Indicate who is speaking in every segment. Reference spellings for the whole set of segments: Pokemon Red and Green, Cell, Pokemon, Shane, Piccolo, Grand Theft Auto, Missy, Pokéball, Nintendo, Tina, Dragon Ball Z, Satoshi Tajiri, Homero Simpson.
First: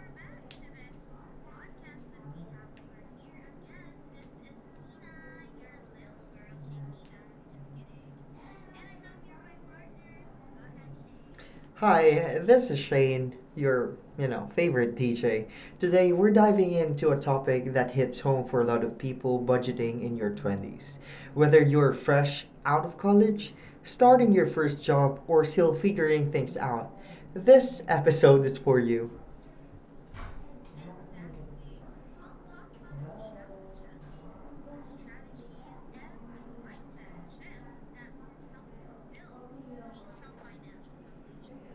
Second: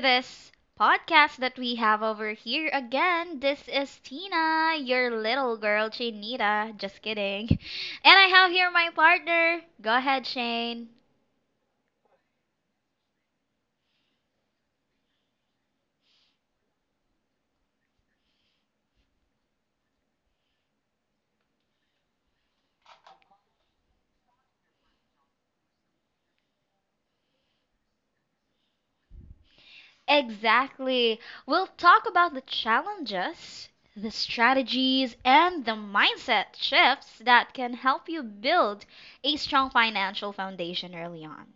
Speaker 1: this podcast that we have over here again. This is Tina, your little girl, Chinita. Just kidding. And I have here my partner. Go ahead, Shane.
Speaker 2: Hi, this is Shane, your favorite DJ. Today we're diving into a topic that hits home for a lot of people, budgeting in your 20s. Whether you're fresh out of college, starting your first job, or still figuring things out, this episode is for you.
Speaker 1: Exactly. We'll talk about the challenges, the strategies, and the mindset shifts that can help you build a strong financial foundation early on.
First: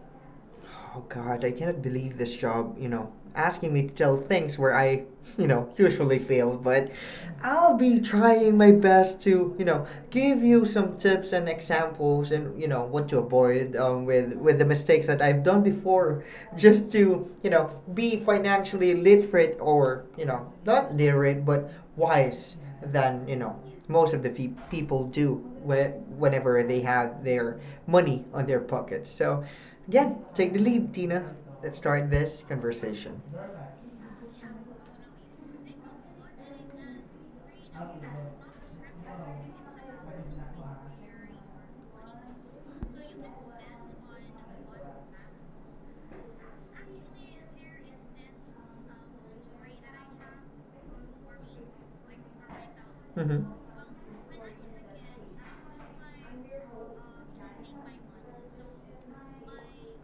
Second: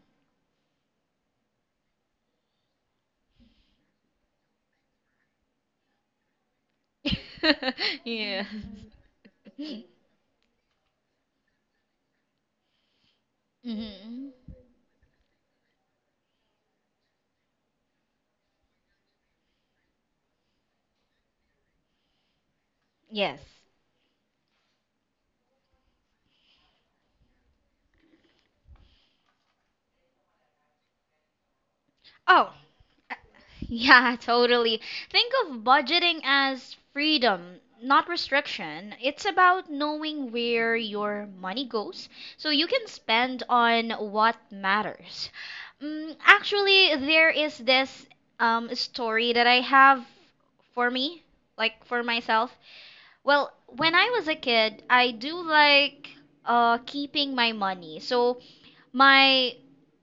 Speaker 2: Oh god, I cannot believe this job, asking me to tell things where I, usually fail, but I'll be
Speaker 1: Yes.
Speaker 2: trying my best to, you know, give you some tips and examples and what to avoid um, with,
Speaker 1: Mhm.
Speaker 2: with the mistakes that I've done before just to be financially literate or not literate but wise than, you
Speaker 1: Yes.
Speaker 2: know, most of the people do whenever they have their money on their pockets. So, again, take the lead, Tina. Let's start this
Speaker 1: Oh,
Speaker 2: conversation.
Speaker 1: yeah, totally. Think of budgeting as freedom, not restriction. It's about knowing where your money goes so you can spend on what matters. Mm, actually, there is this story that I have for me, like for myself.
Speaker 2: Hmm.
Speaker 1: Well, when I was a kid, I do like keeping my money. So my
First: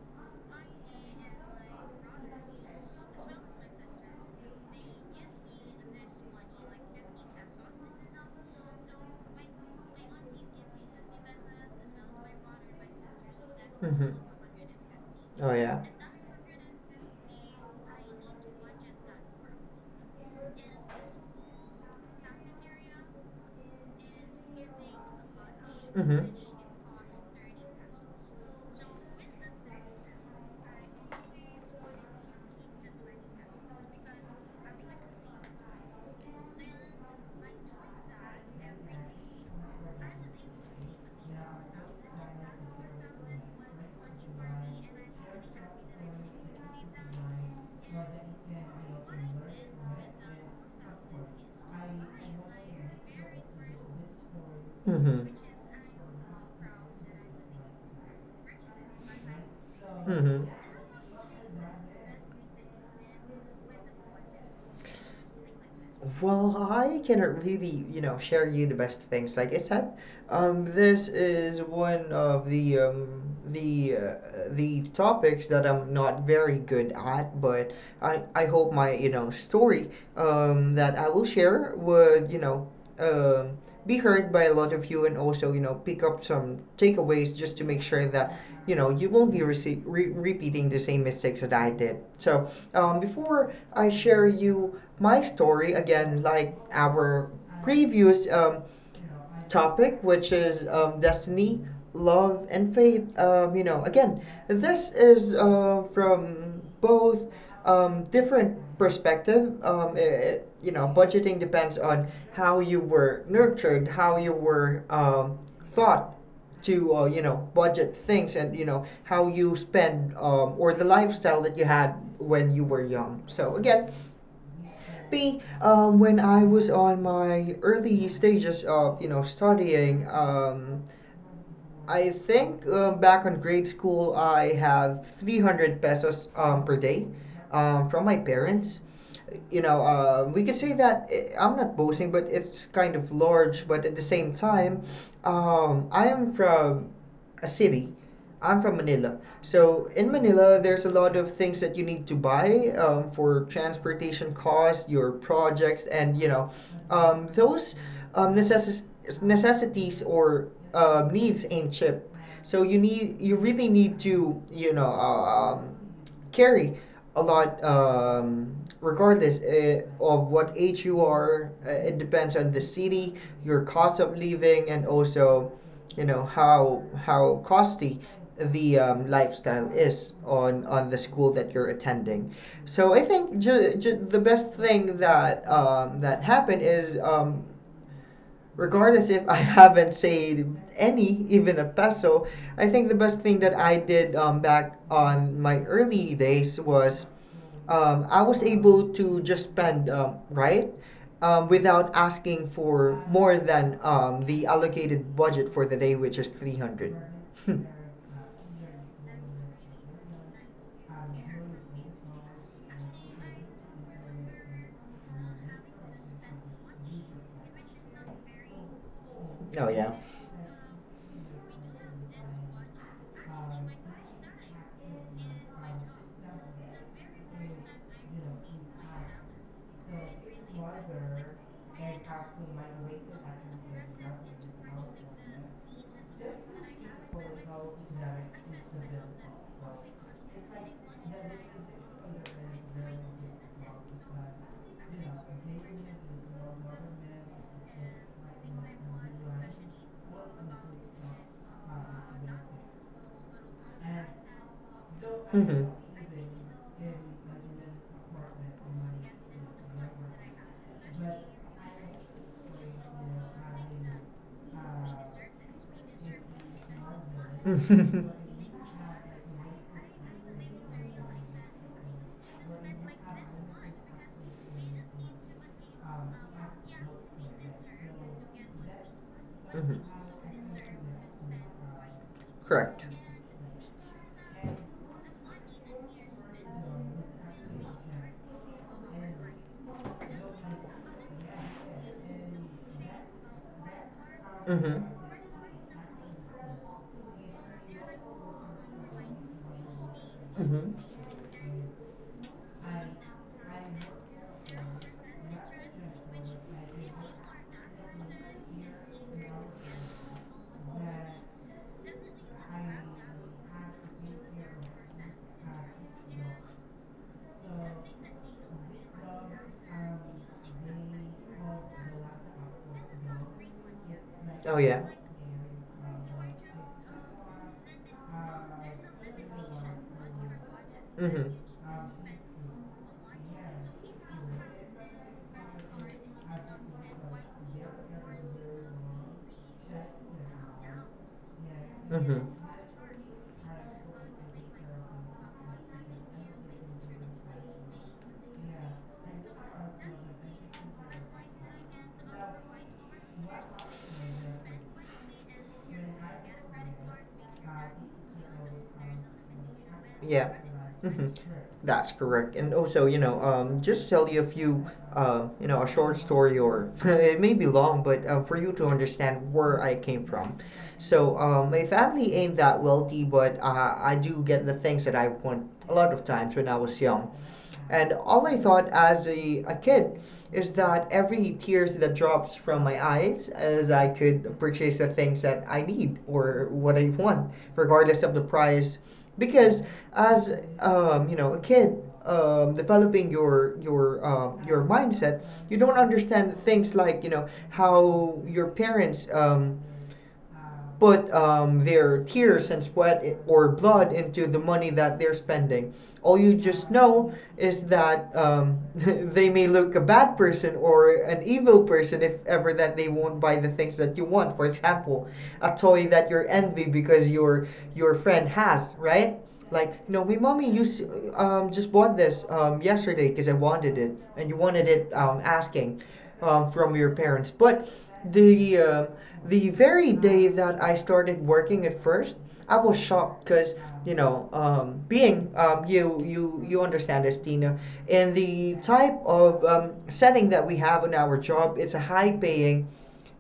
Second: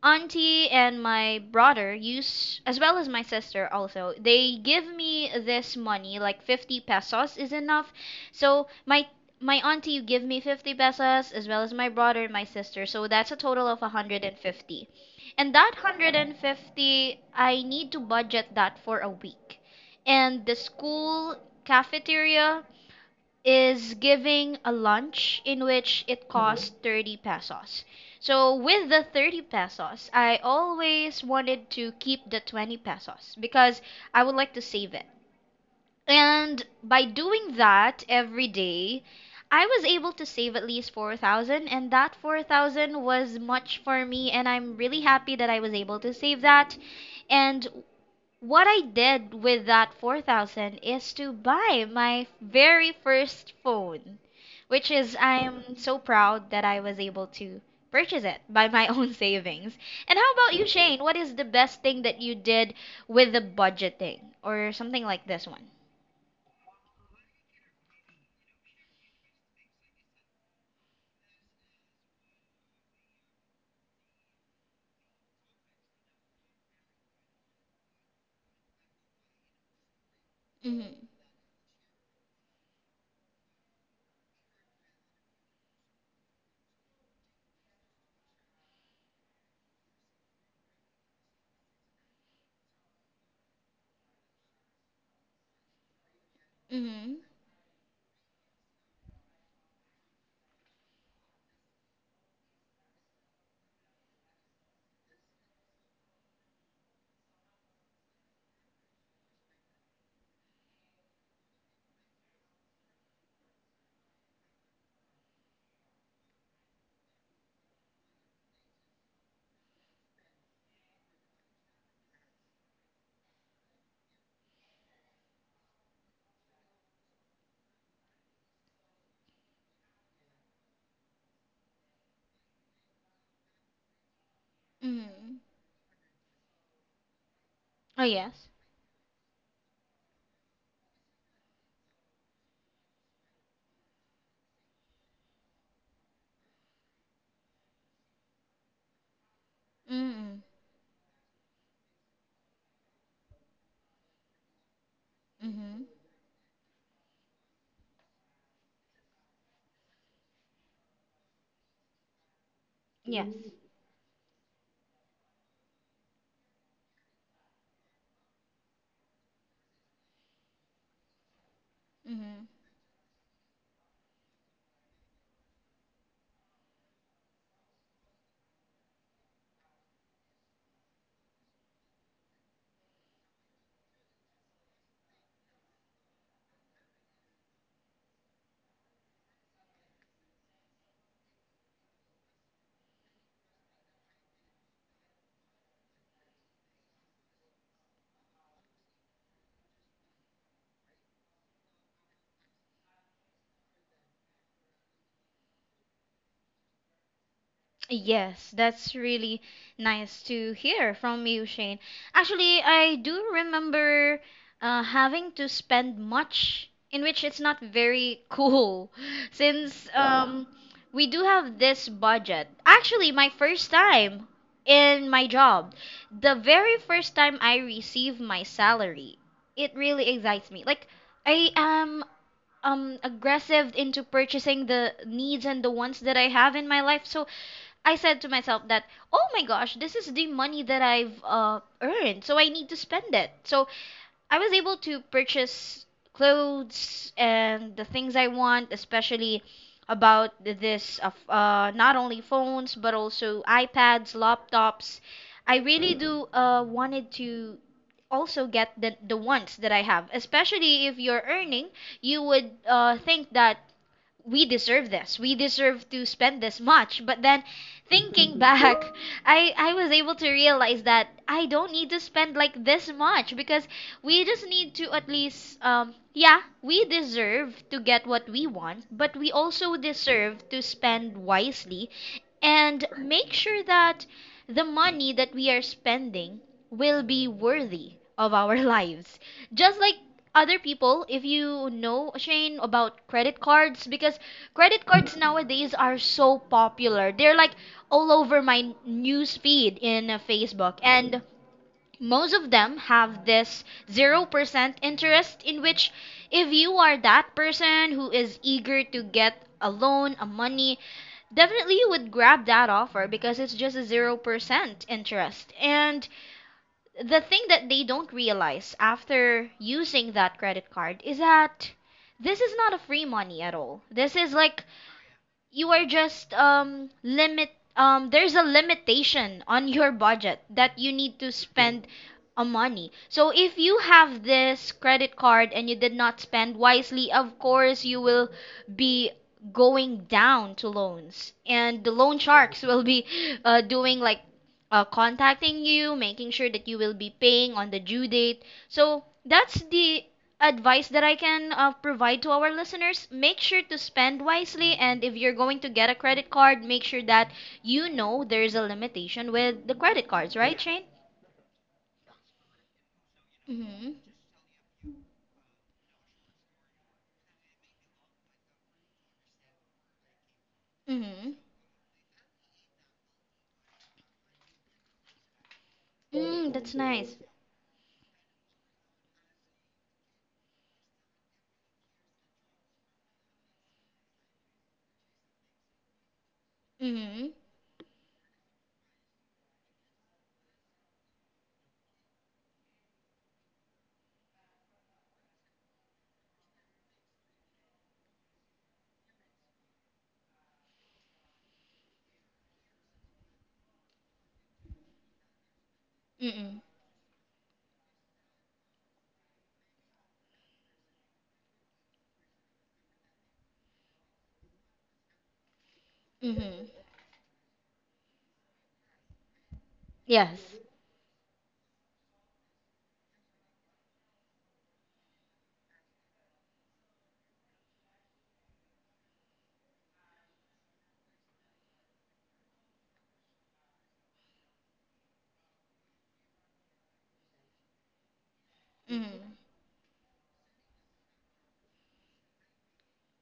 Speaker 1: auntie and my brother use as well as my sister also they give me this money, like 50 pesos is enough. So my auntie give me 50 pesos, as well as my brother and my sister, so that's a total of 150. And
Speaker 2: Oh,
Speaker 1: that
Speaker 2: yeah.
Speaker 1: 150 I need to budget that for a week, and the school cafeteria is giving a lunch in which it cost 30 pesos. So with the 30 pesos, I always wanted to keep the 20 pesos because I would like to save it. And by doing that every day, I was able to save at least 4,000, and that 4,000 was much for me, and I'm really happy that I was able to save that. And what I did with that 4,000 is to buy my very first phone, which is
Speaker 2: Hmm.
Speaker 1: I'm so proud that I was able to purchase it by my own savings. And how
Speaker 2: Hmm.
Speaker 1: about you, Shane? What is the best thing that you did with the budgeting or something like this one?
Speaker 2: Well, I cannot really share you the best things. Like I said, this is one of the topics that I'm not very good at, but I hope my story that
Speaker 1: Mhm.
Speaker 2: I will share would um, be heard by a lot of you, and also pick up some takeaways just to make sure that you won't be repeating the same mistakes that I did. So before I share you my story, again, like
Speaker 1: Mhm.
Speaker 2: our previous topic, which is destiny, love, and faith. Again, this is from both different perspective. Budgeting depends on how you were nurtured, how you were thought to budget things, and how you spend, or the lifestyle that you had when you were young. So again, me, when I was on my early stages of studying. I think, back on grade school, I have three
Speaker 1: Mhm.
Speaker 2: hundred pesos per day
Speaker 1: Oh,
Speaker 2: from my
Speaker 1: yes.
Speaker 2: parents. We could say that, I'm not boasting, but it's kind of large. But at the same time, I am from a city. I'm from Manila. So in
Speaker 1: Mhm.
Speaker 2: Manila, there's a lot of things that you need to buy for transportation costs, your
Speaker 1: Mhm.
Speaker 2: projects, and those um, necess- necessities or needs ain't cheap. So
Speaker 1: Yes.
Speaker 2: you really need to carry a lot, regardless of what age you are. It depends
Speaker 1: Mhm.
Speaker 2: on the city, your cost of living, and also, how costly the lifestyle is on the school that you're attending. So I think the best thing that that happened is, regardless if I haven't saved any, even a peso, I think the best thing that I did back on my early days was, I was able to just spend, right, without asking for more than the allocated budget for the day, which is 300.
Speaker 1: Yes, that's really nice to hear from you, Shane. Actually, I do remember having to spend much, in which it's not very cool,
Speaker 2: Oh,
Speaker 1: since
Speaker 2: yeah.
Speaker 1: we do have this budget. Actually, my first time in my job, the very first time I receive my salary, it really excites me. Like, I am aggressive into purchasing the needs and the wants that I have in my life. So I said to myself that, oh my gosh, this is the money that I've earned, so I need to spend it. So I was able to purchase clothes and the things I want, especially about this of not only phones but also iPads, laptops. I
Speaker 2: Hmm.
Speaker 1: really do wanted to also get the ones that I have, especially if you're earning, you would think that we deserve this. We deserve to spend this much. But then
Speaker 2: Mm-hmm.
Speaker 1: thinking back, I was able to realize that I don't need to spend like this much because we just need to at least yeah, we deserve to get what we want, but we
Speaker 2: Hmm.
Speaker 1: also deserve to spend wisely
Speaker 2: Correct.
Speaker 1: and make sure that the money that we are spending will be worthy of our lives. Just like other people, if you know, Shane, about credit cards, because
Speaker 2: Mm-hmm.
Speaker 1: credit cards nowadays are so popular. They're like all over my news feed in
Speaker 2: Mm-hmm.
Speaker 1: Facebook, and most of them have this 0% interest, in which if you are that person who is eager to get a loan, a money, definitely you would grab that offer because it's just a 0% interest. And the thing that they don't realize after using that credit card is that this is not a free money at all. This is
Speaker 2: Oh,
Speaker 1: like
Speaker 2: yeah.
Speaker 1: you are just limit there's a limitation on your budget that you need to
Speaker 2: Mm-hmm.
Speaker 1: spend a money. So if you have this credit card and you did not spend wisely, of course you will be going down to loans, and the loan
Speaker 2: Mm-hmm.
Speaker 1: sharks will be doing like contacting you, making sure that you will be paying on the due date. So that's the advice that I can provide to our listeners: make sure to spend wisely. And if you're going to get a credit card, make sure that you know there's a limitation with the credit
Speaker 2: Yeah.
Speaker 1: cards, right, Shane?
Speaker 2: Mm-hmm. That's correct. And also, just
Speaker 1: Mm-hmm.
Speaker 2: tell you a few, you know, a short story, or it may be long, but for you to understand where I came from. So,
Speaker 1: Mm-hmm.
Speaker 2: my family ain't that wealthy, but I do get the things that I want a lot of times when
Speaker 1: Mm,
Speaker 2: I
Speaker 1: that's
Speaker 2: was young.
Speaker 1: nice.
Speaker 2: And all I thought as a kid is that every tears that drops from my eyes is I could purchase the things that I need or what I
Speaker 1: Mm-hmm.
Speaker 2: want, regardless of the price. Because as a kid developing your mindset, you don't understand things like how your parents. Put their tears and sweat or blood into the money that they're spending. All you
Speaker 1: Mm-mm.
Speaker 2: just know is that they may look a bad person or an evil person if ever that they won't buy the things that you want. For example, a toy that you're envy
Speaker 1: Mm-hmm.
Speaker 2: because your friend has, right? Like, my
Speaker 1: Yes.
Speaker 2: mommy used just bought this yesterday because I wanted it, and you wanted it, asking, from your parents. But the um the very day that I started working at first, I was shocked because, being, you understand this, Tina, in the type
Speaker 1: Mm-hmm.
Speaker 2: of setting that we have in our job, it's a high paying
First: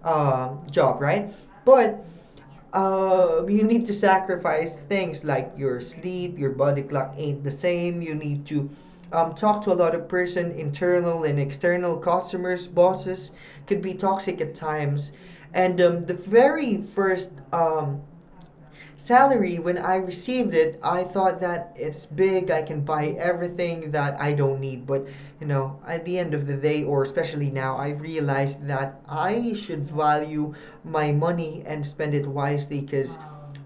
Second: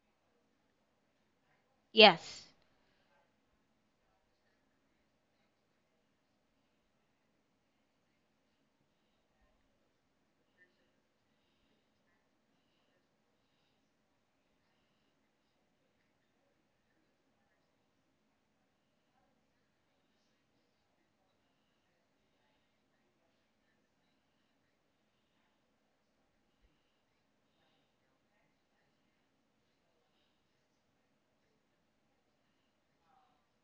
Speaker 2: job, right? But
Speaker 1: Yes.
Speaker 2: you need to sacrifice things like your sleep. Your body clock ain't the same. You need to talk to a lot of person, internal and external customers. Bosses could be toxic at times. And the very first salary, when I received it, I thought that it's big. I can buy everything that I don't need. But, at the end of the day, or especially now, I realized that I should value my money and spend it wisely. Because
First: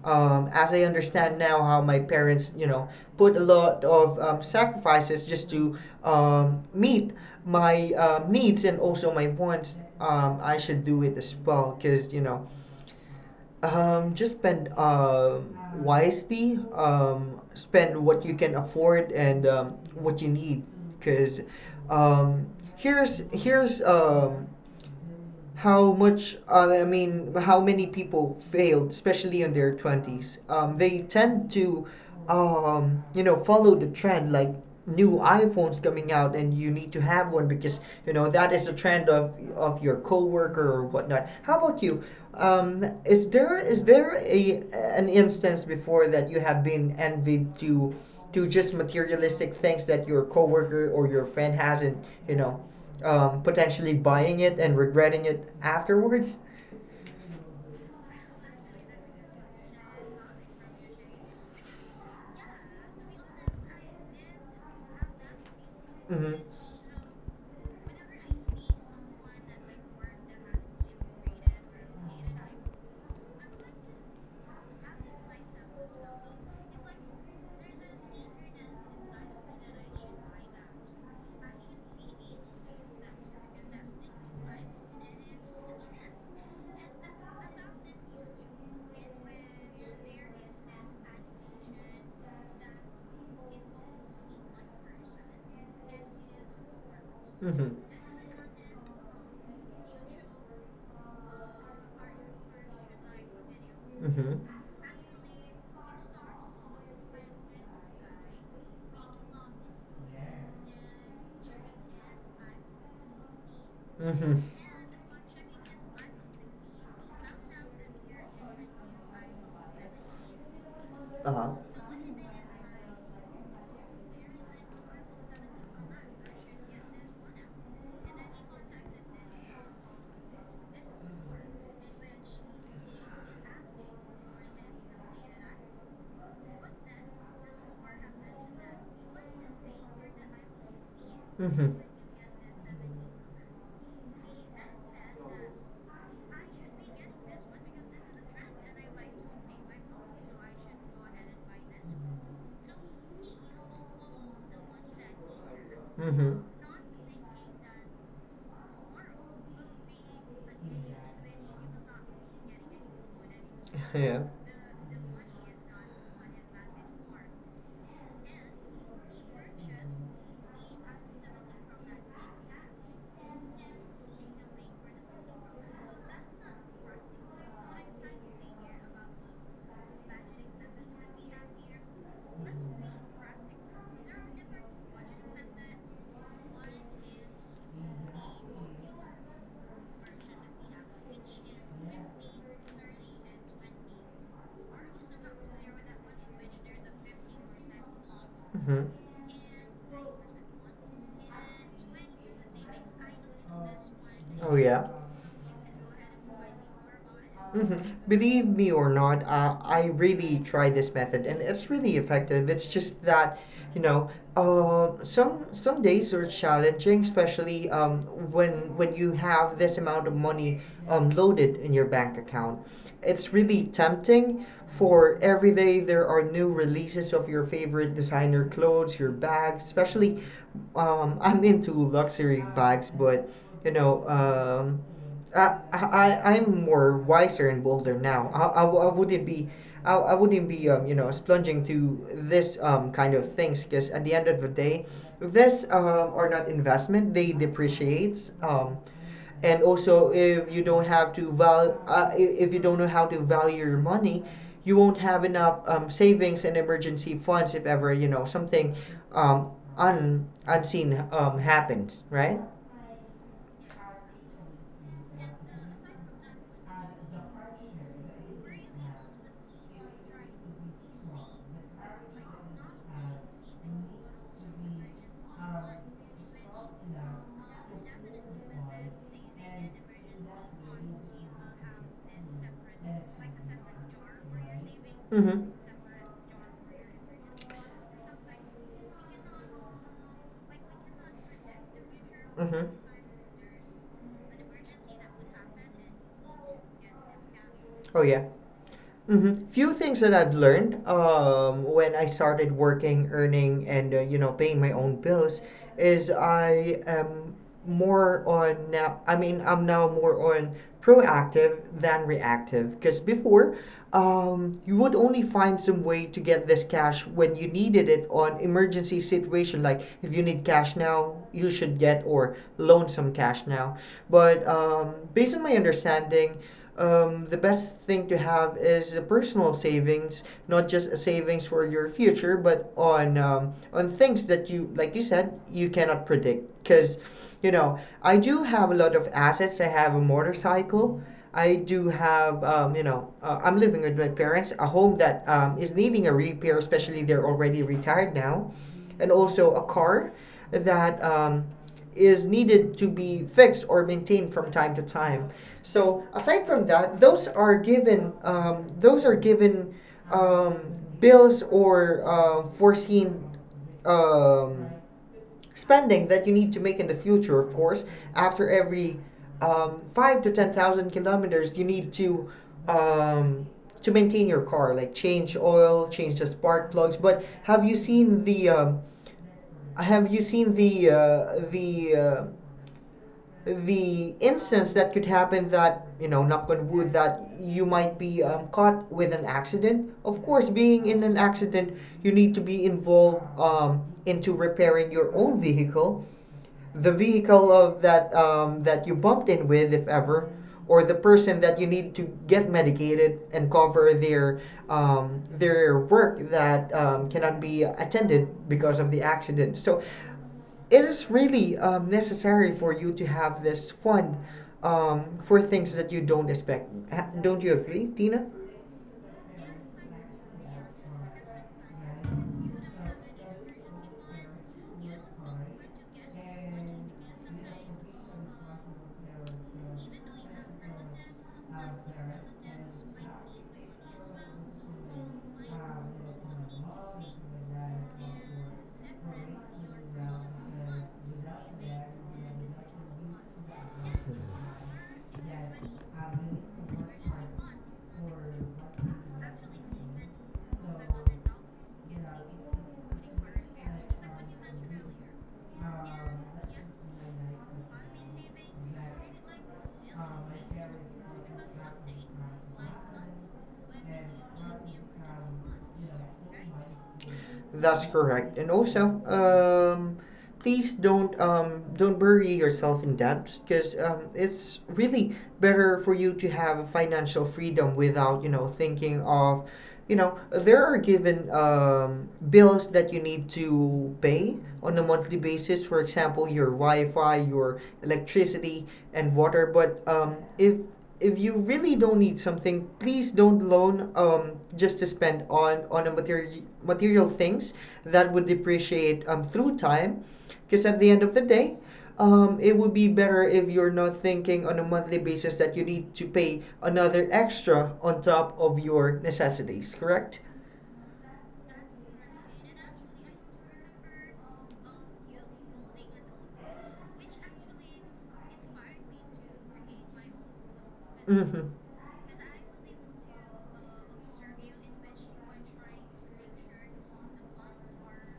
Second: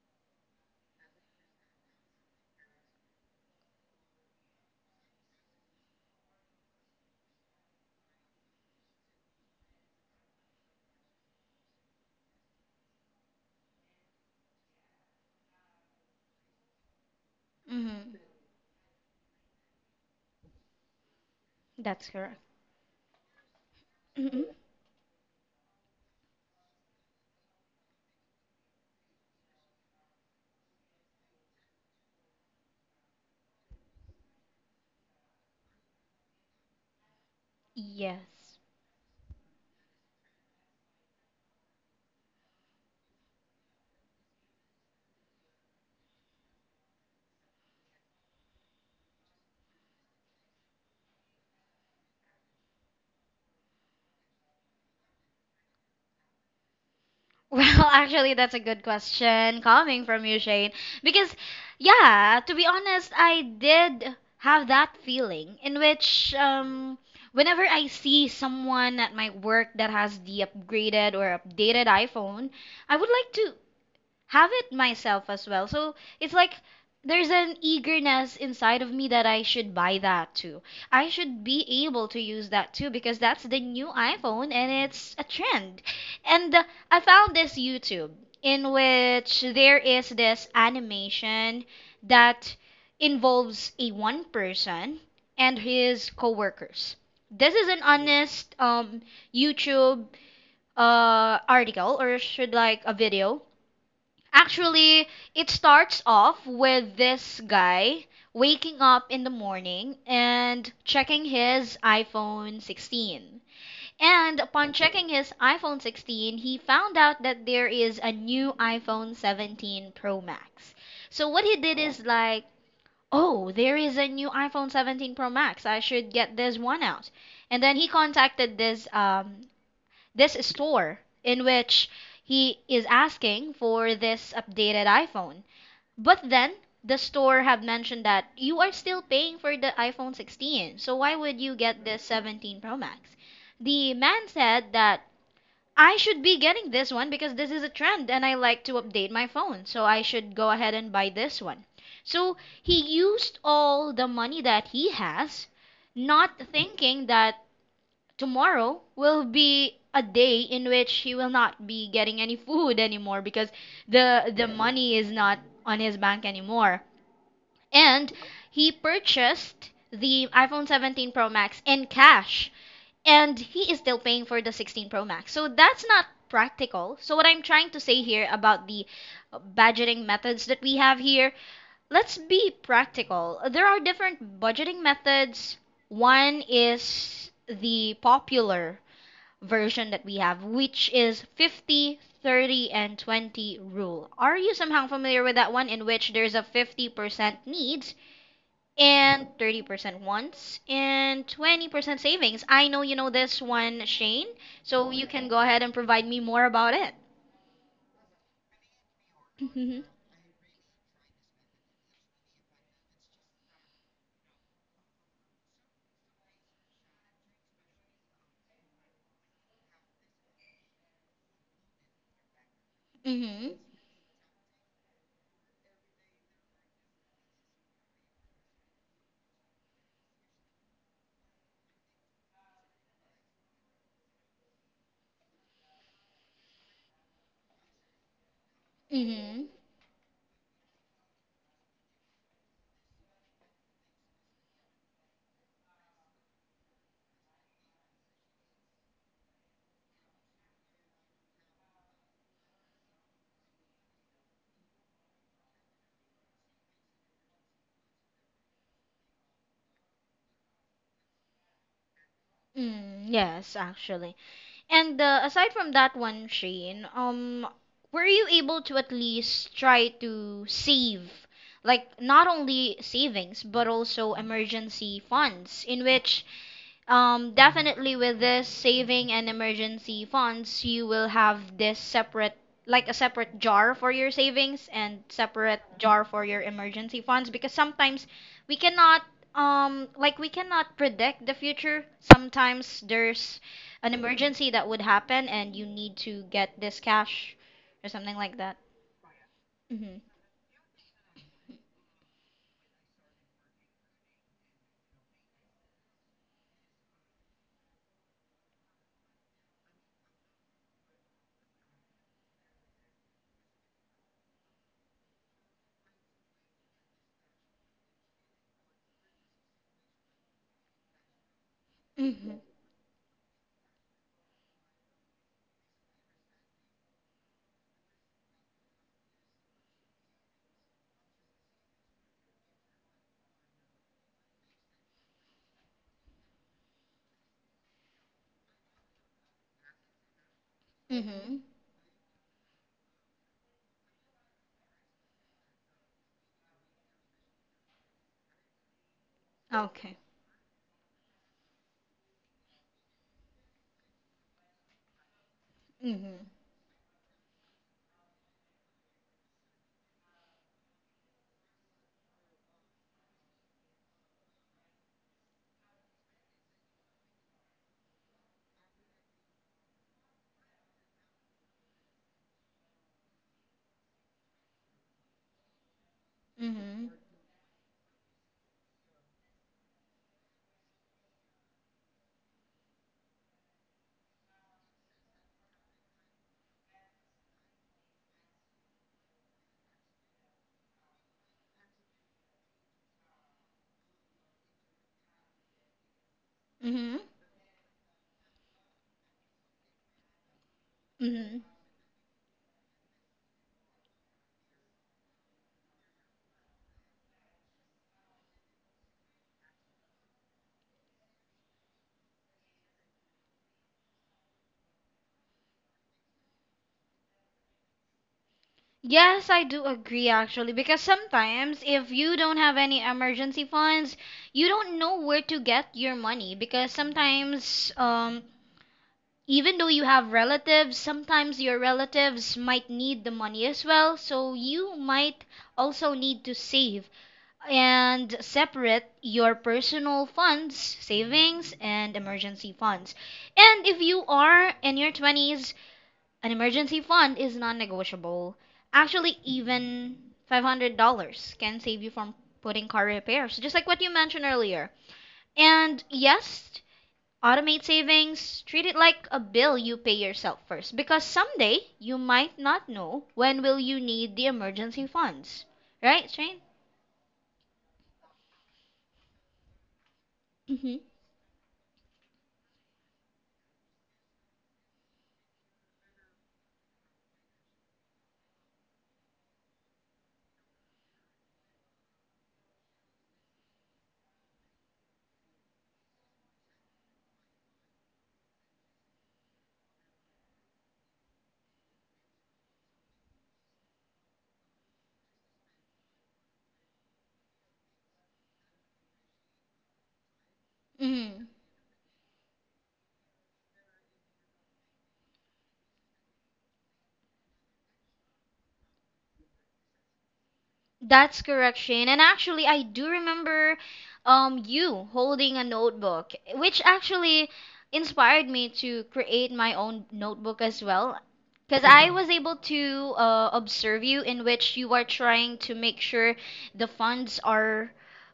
Speaker 2: as I understand now how my parents put a lot of sacrifices just to meet my needs and also my wants, I should do it as well, because, just spend, wisely, spend
Speaker 1: Mm-hmm.
Speaker 2: what you can afford and what you need. Because
Speaker 1: That's correct.
Speaker 2: um, here's, here's,
Speaker 1: Mm-hmm.
Speaker 2: um, how much, I mean, how many people failed, especially in their twenties. They tend to follow the trend, like new iPhones coming out, and you need to have one because that
Speaker 1: Yes.
Speaker 2: is a trend of your coworker or whatnot. How about you? Is there a an instance before that you have been envied to just materialistic things that your coworker or your friend has, and you know? Potentially buying it and regretting it afterwards.
Speaker 1: Well, actually, that's a good question coming from you, Shane. Because, yeah, to be honest, I did have that feeling in which,
Speaker 2: Mm-hmm.
Speaker 1: whenever I see someone at my work that has the upgraded or updated iPhone, I would like to have it myself as well. So it's like there's an eagerness inside of me that I should buy that too. I should be able to use that too because that's the new iPhone and it's a trend. And I found this YouTube in which there is this animation that involves a one person and his coworkers. This is an
Speaker 2: Mm-hmm.
Speaker 1: honest YouTube article, or should like a video.
Speaker 2: Mm-hmm.
Speaker 1: Actually, it starts off with this guy waking up in the morning and checking his iPhone 16. And
Speaker 2: Mm-hmm.
Speaker 1: upon checking his iPhone 16, he found out that there is a new iPhone 17 Pro Max. So what he
Speaker 2: Uh-huh.
Speaker 1: did is like, oh, there is a new iPhone 17 Pro Max. I should get this one out. And then he contacted this this store, in which he is asking for this updated iPhone. But then the store have mentioned that you are still paying for the iPhone 16. So why would you
Speaker 2: Mm-hmm.
Speaker 1: get this 17 Pro Max? The man said that I should be getting this one because this is a trend and I like to update my phone. So I should go ahead and buy this one. So he used all the money that he has,
Speaker 2: Mm-hmm.
Speaker 1: not thinking that tomorrow will be a day in which he will not be getting any food anymore because
Speaker 2: Yeah.
Speaker 1: the money is not on his bank anymore. And he purchased the iPhone 17 Pro Max in cash and he is still paying for the 16 Pro Max. So that's not practical. So what I'm trying to say here about the budgeting methods that we have here, let's be practical. There are different budgeting methods. One is the popular version that we have, which is 50, 30, and 20 rule. Are you somehow familiar with that one, in which there's a 50% needs
Speaker 2: Mm-hmm.
Speaker 1: and 30% wants and 20% savings? I know you know this one, Shane,
Speaker 2: Oh, yeah.
Speaker 1: so you can go ahead and provide me more about it.
Speaker 2: Mhm. Believe me or not, I really tried this method and it's really effective. It's just that, you know, uh, some some days are challenging, especially when you have this amount of money loaded in your bank account.
Speaker 1: Mm-hmm.
Speaker 2: It's
Speaker 1: Mm-hmm.
Speaker 2: really tempting. For every day, there are new releases of your favorite designer clothes, your bags, especially. I'm into luxury bags, but, you know. I'm more wiser and bolder now. I wouldn't
Speaker 1: Mm-hmm.
Speaker 2: be. I wouldn't be splunging to this kind of things, because at the end of the day, this are not investment. They depreciates. And also, if you don't know how to value your money, you won't have enough savings and emergency funds if ever something un unseen happens. Right.
Speaker 1: Mm, yes, actually. And aside from that one, Shane, were you able to at least try to save, like not only savings but also emergency funds, in which definitely with this saving and emergency funds, you will have this separate, like a separate jar for your savings and
Speaker 2: Mm-hmm.
Speaker 1: separate jar for your emergency funds, because sometimes we cannot, like we cannot predict the future.
Speaker 2: Mm-hmm.
Speaker 1: Sometimes there's an emergency that would happen and you need to get this cash or
Speaker 2: Oh,
Speaker 1: something
Speaker 2: yeah.
Speaker 1: like that.
Speaker 2: Hmm. Few
Speaker 1: Mm-hmm.
Speaker 2: things that I've learned, when I started working, earning, and, paying my own bills, is I am more on now. I mean, I'm now more on proactive than reactive, because before, you would only find some way to get this cash when you needed it on emergency situation, like if you need cash now you should get or
Speaker 1: Mm-hmm.
Speaker 2: loan some cash now. But, based on my understanding, the best thing to have is a personal savings, not just a savings for your future, but on on things that you, like you said, you cannot predict. Because, I do have a lot of assets. I have a motorcycle.
Speaker 1: Mm-hmm.
Speaker 2: I do have, I'm living with my parents. A home that is needing a repair, especially they're already retired now, and also a
Speaker 1: Okay.
Speaker 2: car that is needed to be fixed or maintained from time to time. So
Speaker 1: Mm-hmm.
Speaker 2: aside from that, those are given um, bills or foreseen um, spending that you need to make in the future. Of course, after every five to ten thousand kilometers, you need um, to maintain your car, like change oil, change the spark
Speaker 1: Mm-hmm.
Speaker 2: plugs. But have you seen the have you seen the instance that could happen that, knock on wood, that you might be caught with an accident? Of course, being in an accident, you need to be involved into repairing your own vehicle, the
Speaker 1: Mm-hmm.
Speaker 2: vehicle of that you bumped in with, if ever, or the person
Speaker 1: Mm-hmm.
Speaker 2: that you need to get medicated and cover their, their work that cannot be attended because of the accident. So it is really necessary for you to have this fund for things that you don't expect. Don't you agree, Tina?
Speaker 1: Yes, I do agree actually, because sometimes if you don't have any emergency funds, you don't know where to get your money, because sometimes even though you have relatives, sometimes your relatives might need the money as well, so you might also need to save and separate your personal funds, savings and emergency funds. And if you are in your 20s, an emergency fund is non-negotiable. Actually, even $500 can save you from putting car repairs, just like what you mentioned earlier. And yes, automate savings, treat it like a bill you pay yourself first, because someday you might not know when will you need the emergency funds, right, Shane?
Speaker 2: That's correct. And also, please
Speaker 1: Mhm.
Speaker 2: don't bury yourself in debt because it's really better for you to have financial freedom without thinking of there are given bills that you need to pay on a monthly basis, for example your wi-fi, your electricity, and water. But if you really don't need something, please don't loan just to spend on a material material things that would depreciate through time, because at the end of
Speaker 1: Mhm.
Speaker 2: the day, it would be better if you're not thinking on a monthly basis that you need to pay another extra on top of your necessities, correct?
Speaker 1: That's correct, Shane. And actually, I do remember you holding a notebook, which actually inspired me to create my own notebook as well.
Speaker 2: Mm-hmm.
Speaker 1: Because I was able to observe you, in which you are trying to make sure the funds are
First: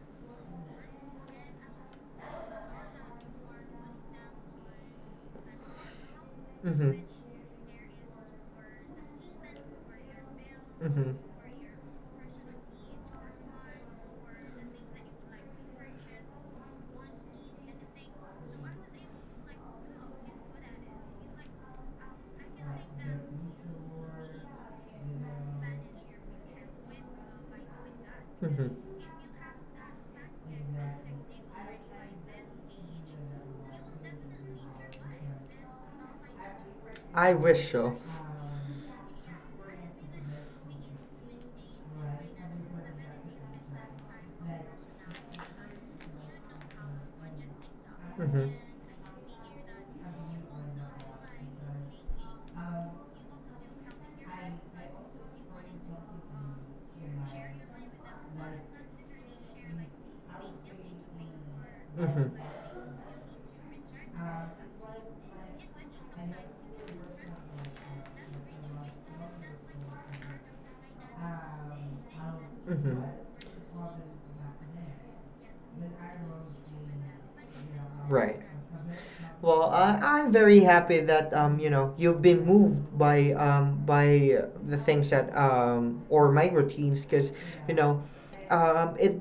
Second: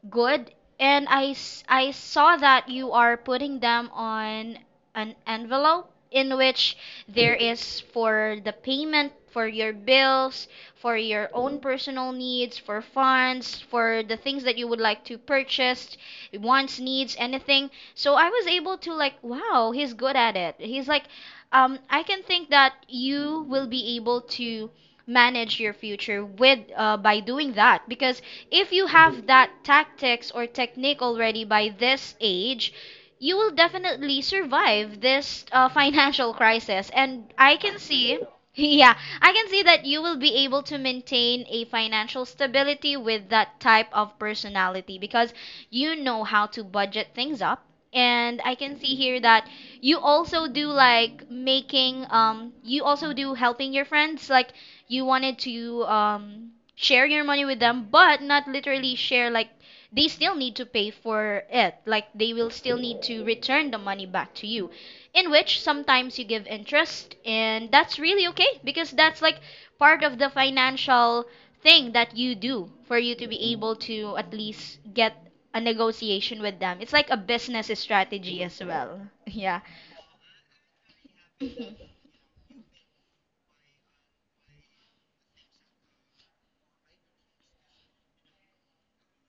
Speaker 1: good. And I saw that you are putting them on an envelope, in which there is for the payment for your bills, for your own personal needs, for funds, for the things that you would like to purchase, wants, needs, anything. So I was able to like, wow, he's good at it. He's like, I can think that you will be able to manage your future with by doing that, because if you have that tactics or technique already by this age, you will definitely survive this financial crisis and
Speaker 2: I
Speaker 1: I
Speaker 2: wish
Speaker 1: can
Speaker 2: so.
Speaker 1: see yeah I can see that you will be able to maintain a financial stability with that type of personality because you know how to budget things up. And I can see here that you also do like making, you also do helping your friends. Like you wanted to share your money with them, but not literally share, like they still need to pay for it. Like they
Speaker 2: Mm-hmm.
Speaker 1: will still need to return the money back to you in which sometimes you give interest, and that's really okay because that's like part of the financial thing that you do for
Speaker 2: Mm-hmm.
Speaker 1: you to be able to at least get a negotiation with them. It's like a business strategy
Speaker 2: Right.
Speaker 1: as well. Yeah.
Speaker 2: Well, I'm very happy that
Speaker 1: Mhm.
Speaker 2: you know you've been moved by the things that or my routines, because you know um, it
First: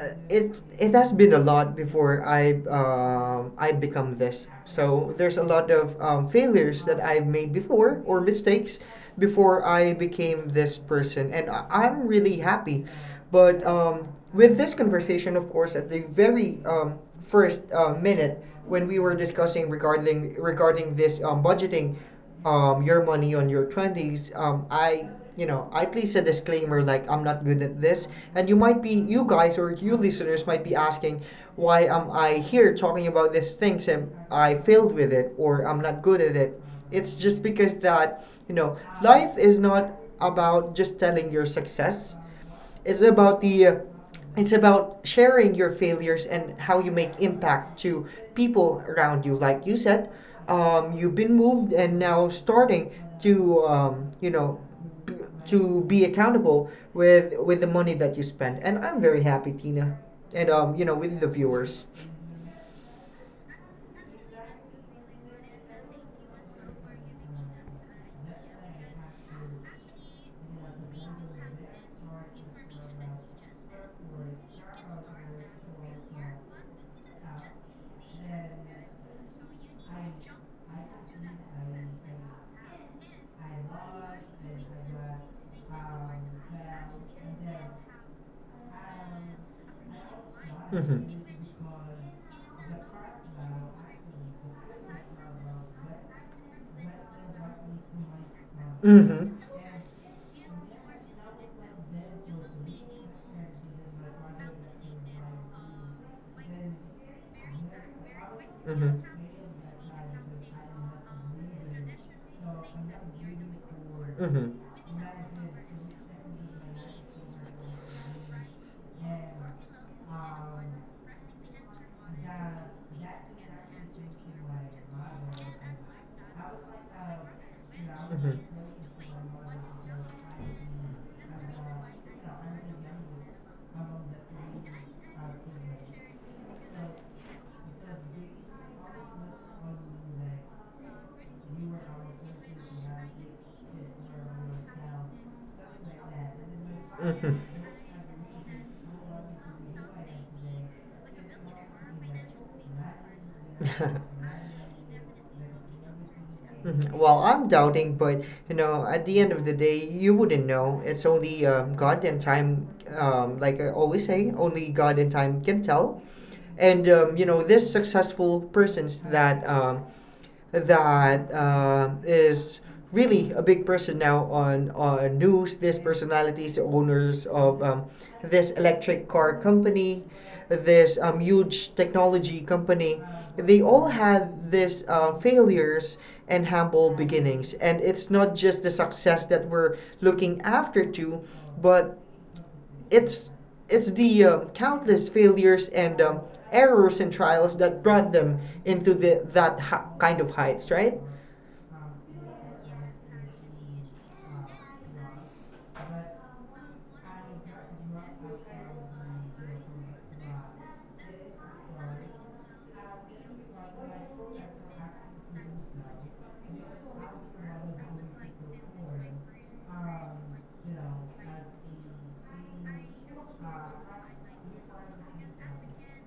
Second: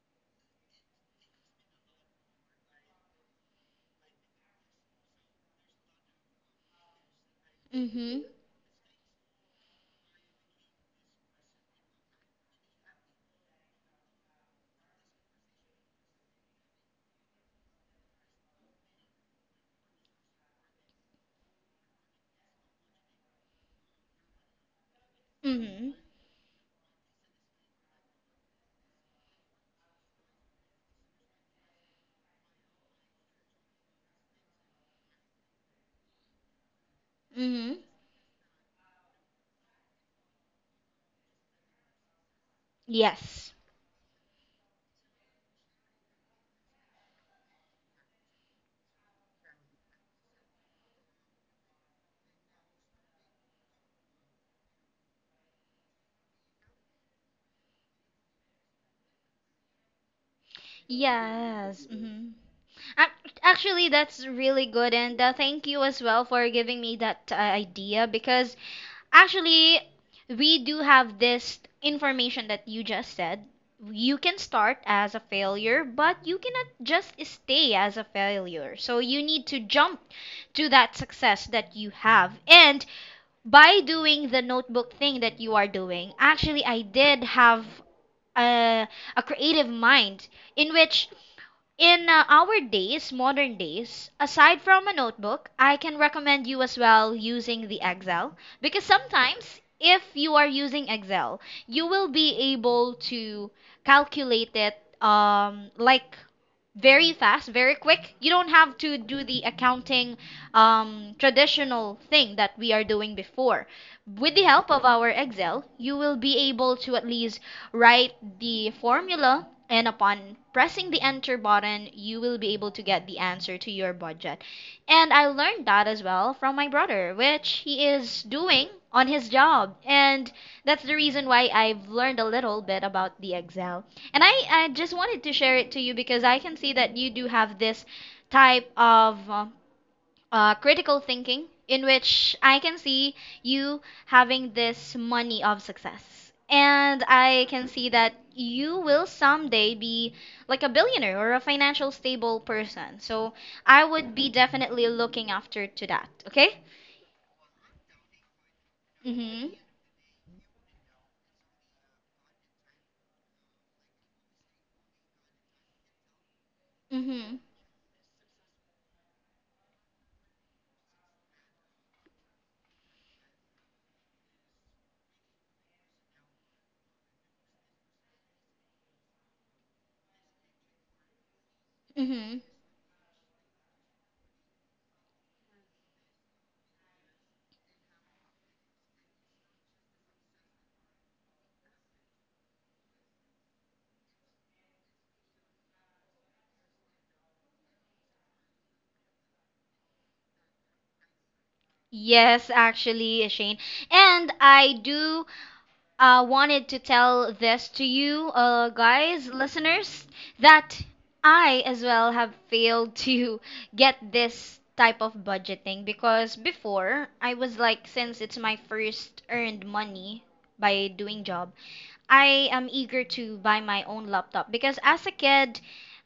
Speaker 2: it has been a lot before I become this. So there's a lot of failures that I've made before, or
Speaker 1: Mhm.
Speaker 2: mistakes before I became this person, and I'm really happy. But with this conversation, of course, at the very first minute, when we were discussing regarding this budgeting, your money on your 20s, I you know,
Speaker 1: Mhm.
Speaker 2: I place a disclaimer like I'm not good at this, and you might be, you guys or you listeners might be asking why am I here talking about these things and I failed with it, or I'm not good at it. It's just
Speaker 1: Mhm.
Speaker 2: because that you know life is not about just telling your success. It's about
Speaker 1: Yes.
Speaker 2: the it's about sharing your failures and how you make impact to people around you. Like you said, you've been moved and now starting to you know b- to be accountable with the money that you spend. And I'm very happy, Tina, and you know, with the
Speaker 1: Yes.
Speaker 2: viewers.
Speaker 1: Mhm. Actually, that's really good, and thank you as well for giving me that idea because actually, we do have this information that you just said. You can start as a failure, but you cannot just stay as a failure. So you need to jump to that success that you have. And by doing the notebook thing that you are doing, actually, I did have a, a creative mind in
Speaker 2: Mm-hmm.
Speaker 1: which in our days, modern days, aside from a notebook, I can recommend you as well using the Excel because
Speaker 2: Mm-hmm.
Speaker 1: sometimes if you are using Excel, you will be able to calculate it like very fast, very quick. You don't have to
Speaker 2: Mm-hmm.
Speaker 1: do the accounting traditional thing that we are doing before. With the
Speaker 2: Mm-hmm.
Speaker 1: help of our Excel, you will be able to at least write the formula, and upon pressing the enter button, you will be able to get the answer to your budget. And I learned that as well from my brother, which he is
Speaker 2: Mm-hmm.
Speaker 1: doing on his job. And that's the reason why I've learned a little bit about the Excel. And I just wanted to share it to you because I can see that you do have this type of critical thinking in which I can see you having this money of success. And I can see that you will someday be like a billionaire or a financial stable person. So I
Speaker 2: Mm-hmm.
Speaker 1: would be definitely looking after to that, okay?
Speaker 2: Mhm. Well, I'm doubting, but you know, at the end of the
Speaker 1: Mhm.
Speaker 2: day, you wouldn't know. It's only God and time, like I always say, only God and time can tell. And you
Speaker 1: Mhm.
Speaker 2: know, these successful persons that is really a big person now on news. This personality is the owners of this electric car company, this
Speaker 1: Mhm.
Speaker 2: huge technology company. They all had this failures and humble beginnings, and it's not just the success that we're looking after to, but it's it's the countless failures and errors and trials that brought them into the that ha- kind of heights, right?
Speaker 1: Yes, actually, Shane. And I do wanted to tell this to you, guys, listeners, that I as well have failed to get this type of budgeting because before I was like, since it's my first earned money by doing job, I am eager to buy my own laptop because as a kid,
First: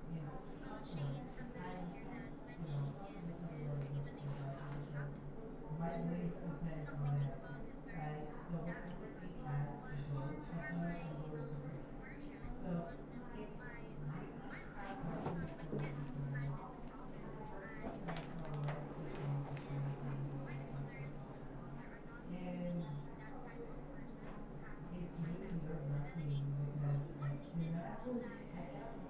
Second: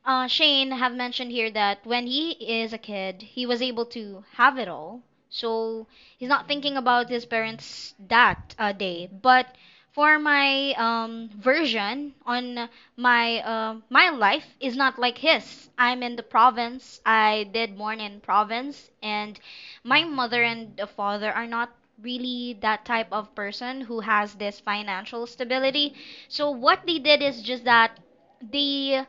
Speaker 1: Shane have mentioned here that when he is a kid, he was able to have it all. So he's not thinking about his parents that day. But for my version on my life is not like his. I'm in the province. I did born in province, and my mother and the father are not really that type of person who has this financial stability. So what they did is just that they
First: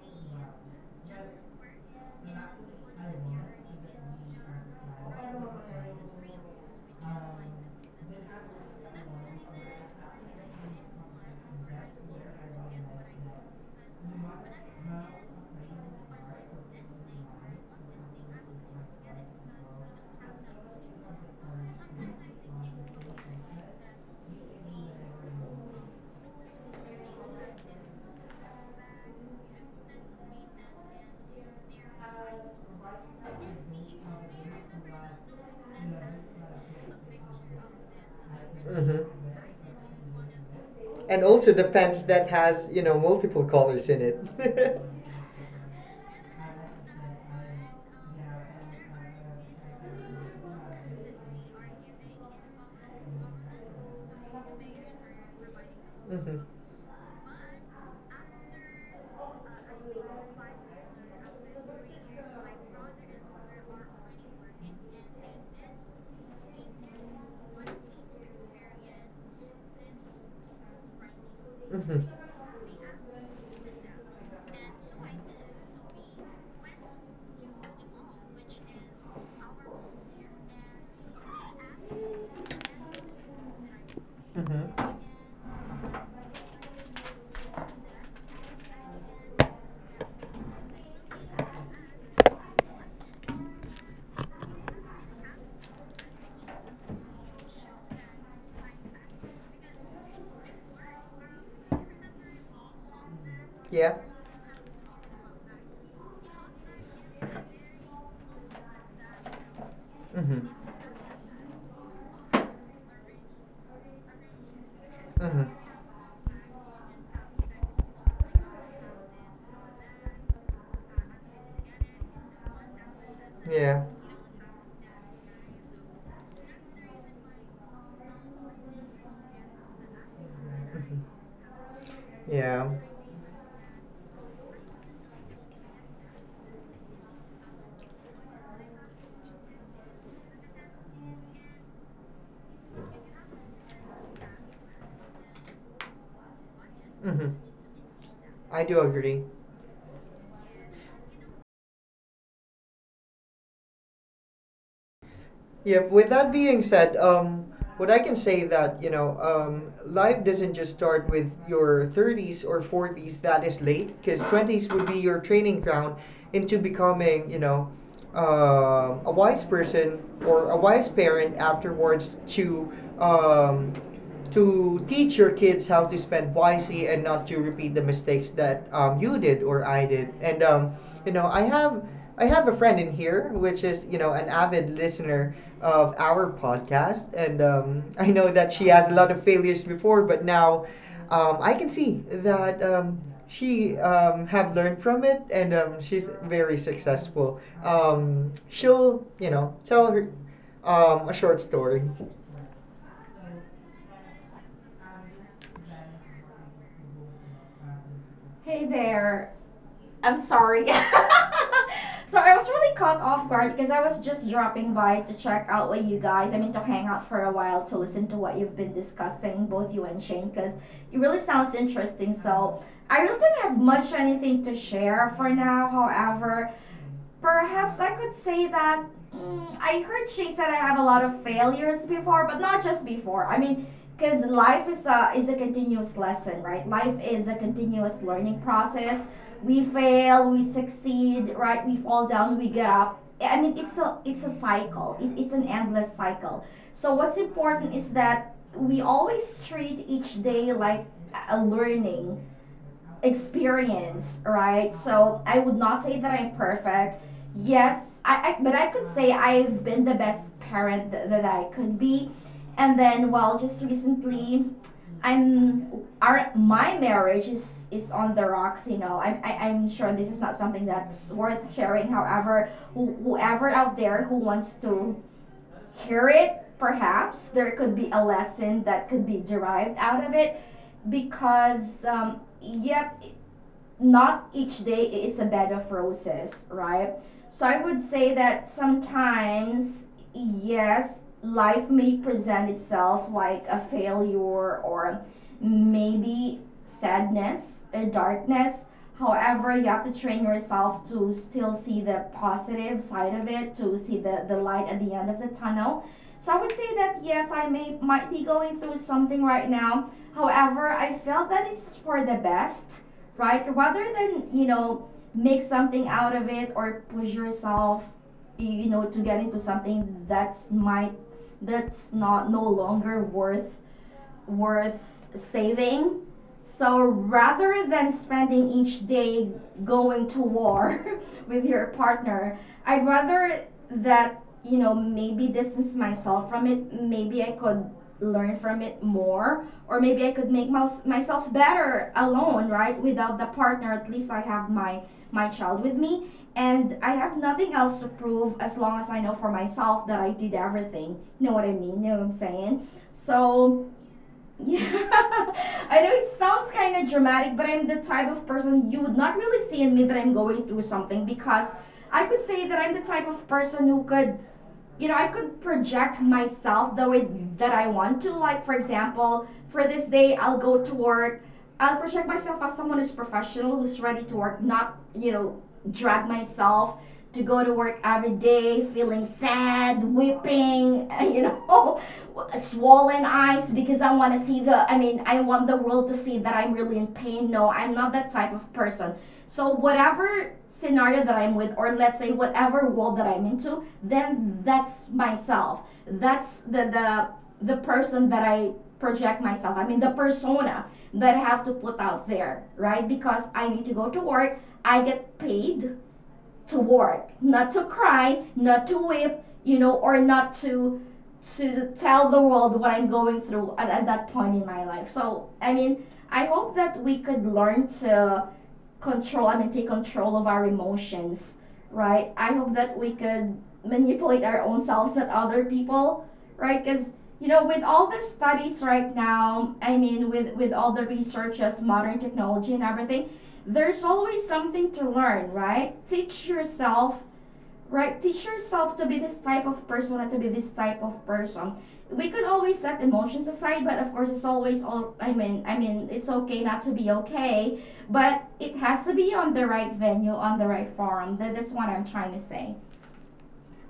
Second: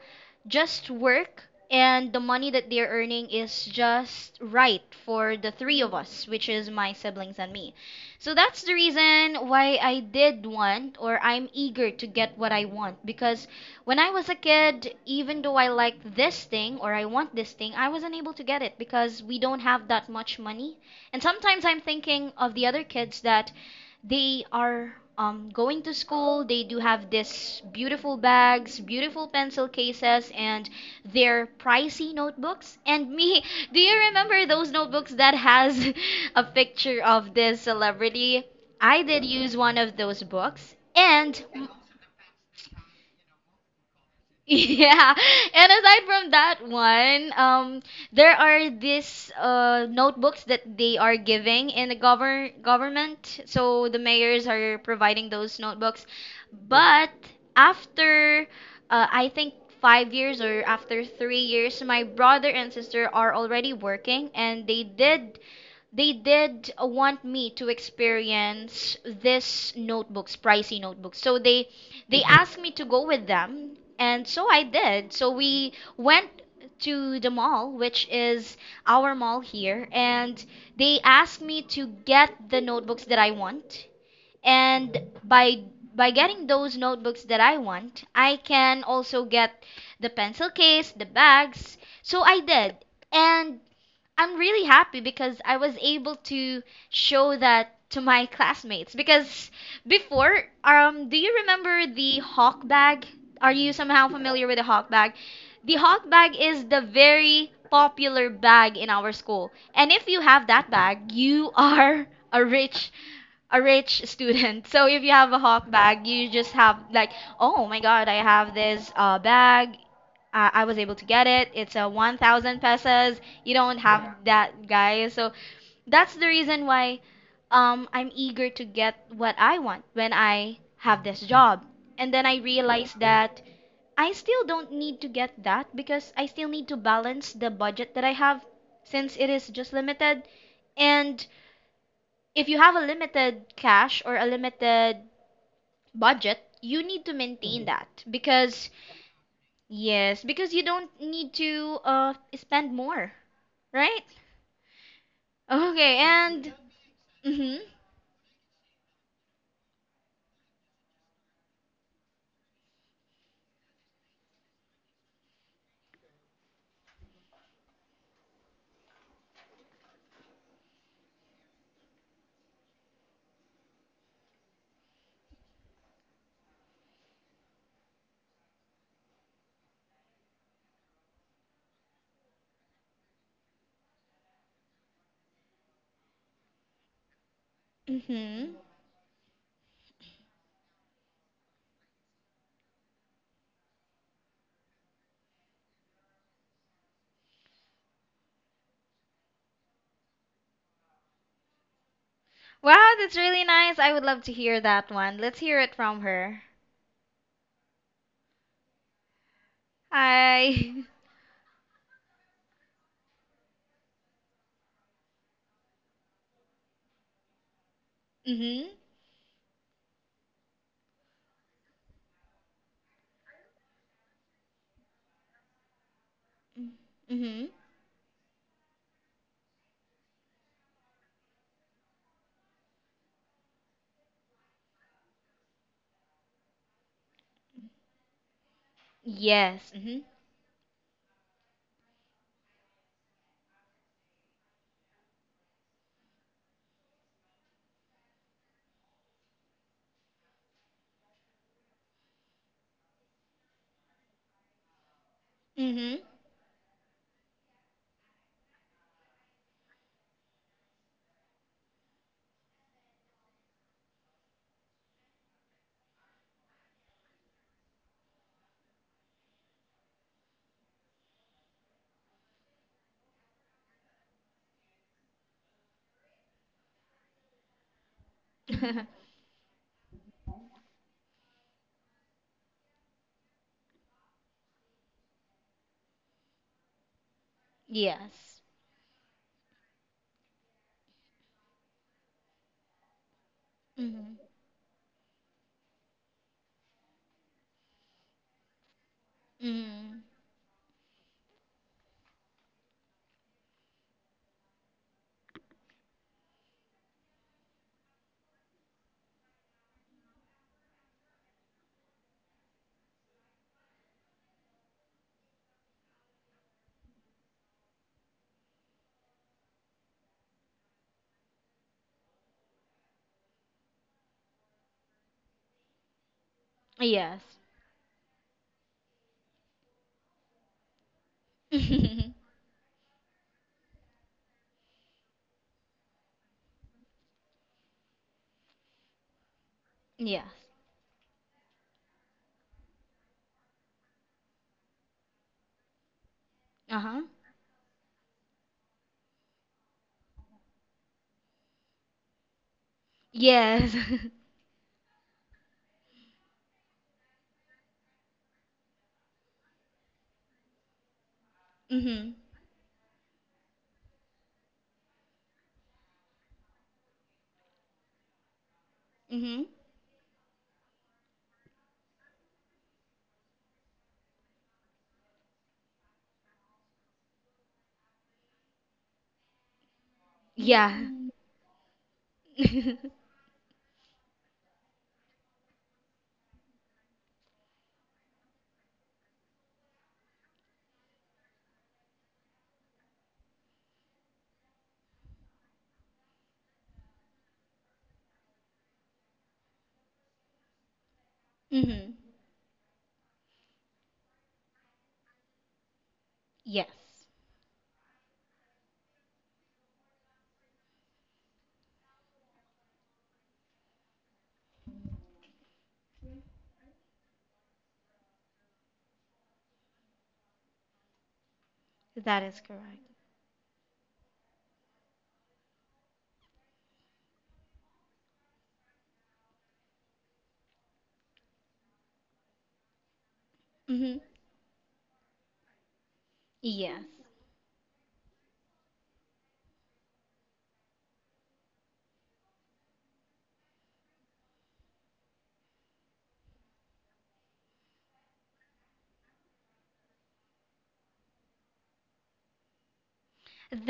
Speaker 1: just work, and the money that they're earning is just right for the three of us, which is my siblings and me. So that's the reason why I did want, or I'm eager to get what I want, because when I was a kid, even though I like this thing or I want this thing, I wasn't able to get it because we don't have that much money. And sometimes I'm thinking of the other kids that they are going to school. They do have this beautiful bags, beautiful pencil cases, and their pricey notebooks. And me, do you remember those notebooks that has a picture of this celebrity?
Speaker 2: so,
Speaker 1: I did
Speaker 2: hmm
Speaker 1: use one of those books,
Speaker 2: And
Speaker 1: and
Speaker 2: also the pens that has you know multiple colors in it.
Speaker 1: yeah. And aside from that one, there are these notebooks that they are giving in the government. So the mayors are providing those notebooks.
Speaker 2: Mm-hmm.
Speaker 1: But after, I think 5 years or after 3 years, my brother and sister are already working, and they did want me to experience this notebooks, pricey notebooks. So
Speaker 2: Mm-hmm.
Speaker 1: they, mhm, asked me to go with them, and so I did. So we went to the mall, which is our mall here, and they asked me to get the notebooks that I want.
Speaker 2: Mm-hmm.
Speaker 1: And by by getting those notebooks that I want, I can also get the pencil case, the bags. So I did. And I'm really happy because I was able to show that to my classmates because before, do you remember the hawk bag? Are you
Speaker 2: Yeah.
Speaker 1: somehow familiar with the hawk bag? The hawk bag is the very popular bag in our school. And if you have
Speaker 2: Mhm.
Speaker 1: that bag, you are a rich student. So if you have a
Speaker 2: Mhm.
Speaker 1: hawk bag, you just have like, oh my god, I have this bag, I was able to get it. It's a 1,000 pesos. You don't
Speaker 2: Yeah.
Speaker 1: have that, guys. So that's the reason why I'm eager to get what I want when I have
Speaker 2: Mhm.
Speaker 1: this job. And then I
Speaker 2: Yeah.
Speaker 1: realized that I still don't need to get that because I still need to balance the budget that I have since it is just limited. And if you have a limited cash or a limited budget, you need to
Speaker 2: Mhm.
Speaker 1: maintain that
Speaker 2: I
Speaker 1: because
Speaker 2: do agree.
Speaker 1: yes, because you don't need to spend more, right?
Speaker 2: Yeah.
Speaker 1: Okay,
Speaker 2: With that
Speaker 1: and
Speaker 2: being said,
Speaker 1: mhm.
Speaker 2: what I can say that you know, life doesn't just start with your thirties or forties. That is late, because twenties would be your training ground into becoming, you know, a wise person or a wise parent afterwards, um, to teach your kids how to spend wisely and not to repeat the mistakes that you did or I did. And you know, I have a friend in here which is, you know, an avid listener of our podcast, and I know that
Speaker 1: Mhm.
Speaker 2: she has a lot of failures before, but now I can see that. She have learned from it, and she's very successful. She'll you know tell her a short story.
Speaker 1: Wow, that's really nice. I would love to hear that one. Let's hear it from her.
Speaker 2: Hey there, I'm sorry.
Speaker 1: Hi.
Speaker 2: So I was really caught off guard because I was just dropping by to check out with you guys. I mean, to hang out for a while to listen to what you've been
Speaker 1: Mhm.
Speaker 2: discussing, both you and Shane, because it really sounds interesting. So I really didn't have much anything to share for now. However,
Speaker 1: Mhm.
Speaker 2: perhaps I could say that I heard she said I have a lot of failures before, but not just before. I mean, because life is a continuous lesson, right? Life is a continuous learning process. We
Speaker 1: Yes. Mhm.
Speaker 2: fail, we succeed, right? We fall down, we get up. I mean, it's a cycle. It's an endless cycle. So what's important is that we always treat each day like a learning experience, right? So I would not say
Speaker 1: Mhm.
Speaker 2: that I'm perfect. Yes, I but I could say I've been the best parent that I could be. And then, well, just recently, I'm our my marriage is on the rocks, you know. I'm sure this is not something that's worth sharing. However, whoever out there who wants to hear it, perhaps there could be a lesson that could be derived out of it, because not each day is a bed of roses, right? So I would say
Speaker 1: Yes.
Speaker 2: that sometimes, yes, life may present itself like a
Speaker 1: Mhm.
Speaker 2: failure, or maybe sadness, a darkness. However, you have to
Speaker 1: Mhm.
Speaker 2: train yourself to still see the positive side of it, to see the light at the end of the tunnel. So I would say that yes, I may might be going through something right now. However, I felt that it's for the best, right? Rather than, you know, make something out of it or push yourself, you know, to get into something that's might that's not no longer worth saving. So
Speaker 1: Yes.
Speaker 2: rather than spending each day going to war with your partner, I'd rather that, you know, maybe distance myself from it. Maybe I could learn from it more, or maybe I
Speaker 1: Yes.
Speaker 2: could make myself better alone, right? Without the partner, at least I have my child with me, and I
Speaker 1: Uh-huh.
Speaker 2: have nothing else to prove as long as I know for myself that I did everything. You know what I mean? You know what I'm saying? So
Speaker 1: Yes.
Speaker 2: yeah, I know it sounds kind of dramatic, but I'm the type of person you would not really see in me that I'm going through something, because I
Speaker 1: Mhm.
Speaker 2: could say that I'm the type of person who could, you know, I could project myself the way that I want to. Like, for example,
Speaker 1: Mhm.
Speaker 2: for this day, I'll go to work. I'll project myself as someone who's professional, who's ready to work, not, you know, drag myself to go to work every day feeling sad,
Speaker 1: Yeah.
Speaker 2: weeping, you know, swollen eyes because I want to see the, I mean, I want the world to see that I'm really in pain. No, I'm not that type of person. So, whatever scenario that I'm with, or let's say whatever world that I'm into, then that's myself. That's the person that I project myself. I mean, the persona that I have to put
Speaker 1: Mhm.
Speaker 2: out there, right? Because I need to go to work. I get paid to
Speaker 1: Yes.
Speaker 2: work, not to cry, not to weep, you know, or not to to tell the world what I'm going through at that point in my life. So, I mean, I hope that we could learn to control, I mean, take control of our emotions, right?
Speaker 1: That
Speaker 2: I
Speaker 1: is
Speaker 2: hope
Speaker 1: correct.
Speaker 2: that we could manipulate our own selves, not other people, right? Because you know, with all the studies right now, I mean, with all the researches, modern technology and everything, there's
Speaker 1: Hmm.
Speaker 2: always something to learn, right? Teach
Speaker 1: Yes.
Speaker 2: yourself, right? Teach yourself to be this type of person and to be this type of person. We could always set emotions aside, but of course it's always all, I mean it's okay not to be okay, but it has to be on the right venue, on the right forum. That's what I'm trying to say.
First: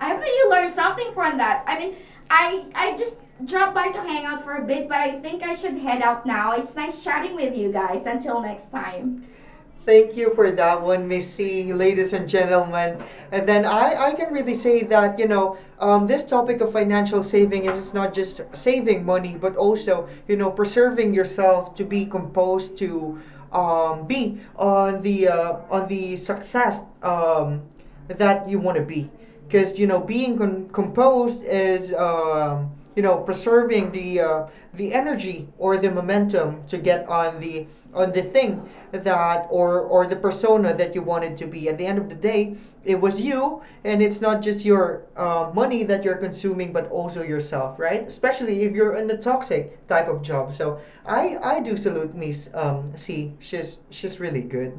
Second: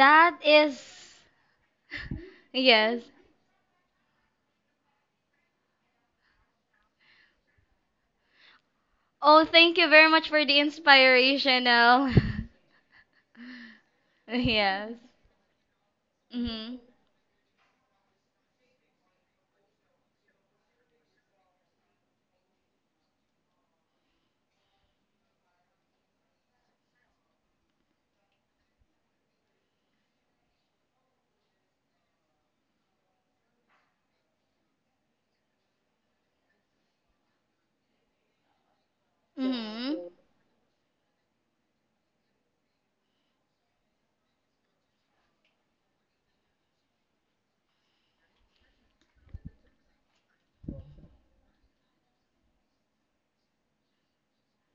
Speaker 2: I hope that you learned something
Speaker 1: is.
Speaker 2: from that. I mean, I
Speaker 1: Yes.
Speaker 2: just dropped by to hang out for a bit, but I think I should head out now. It's nice chatting with you guys. Until next time.
Speaker 1: Oh, thank you very
Speaker 2: Thank
Speaker 1: much
Speaker 2: you
Speaker 1: for
Speaker 2: for
Speaker 1: the
Speaker 2: that one, Missy, ladies
Speaker 1: inspirational.
Speaker 2: and gentlemen. And then I can really say
Speaker 1: Yes.
Speaker 2: that, you know, this topic of
Speaker 1: Mm-hmm.
Speaker 2: financial saving is not just saving money, but also, you know, preserving yourself to be composed, to be on the success that you want to be, because you know being composed is, you know, preserving the energy or the momentum to get on the, on the thing that,
Speaker 1: Mm-hmm.
Speaker 2: or the persona that you wanted to be. At the end of the day, it was you, and it's not just your money that you're consuming, but also yourself, right? Especially if you're in a toxic type of job. So I do salute Miss C. She's really good.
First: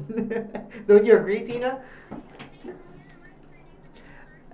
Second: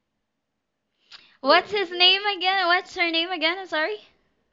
Speaker 2: Don't you agree,
Speaker 1: What's
Speaker 2: Tina?
Speaker 1: his name again? What's her name again? I'm sorry.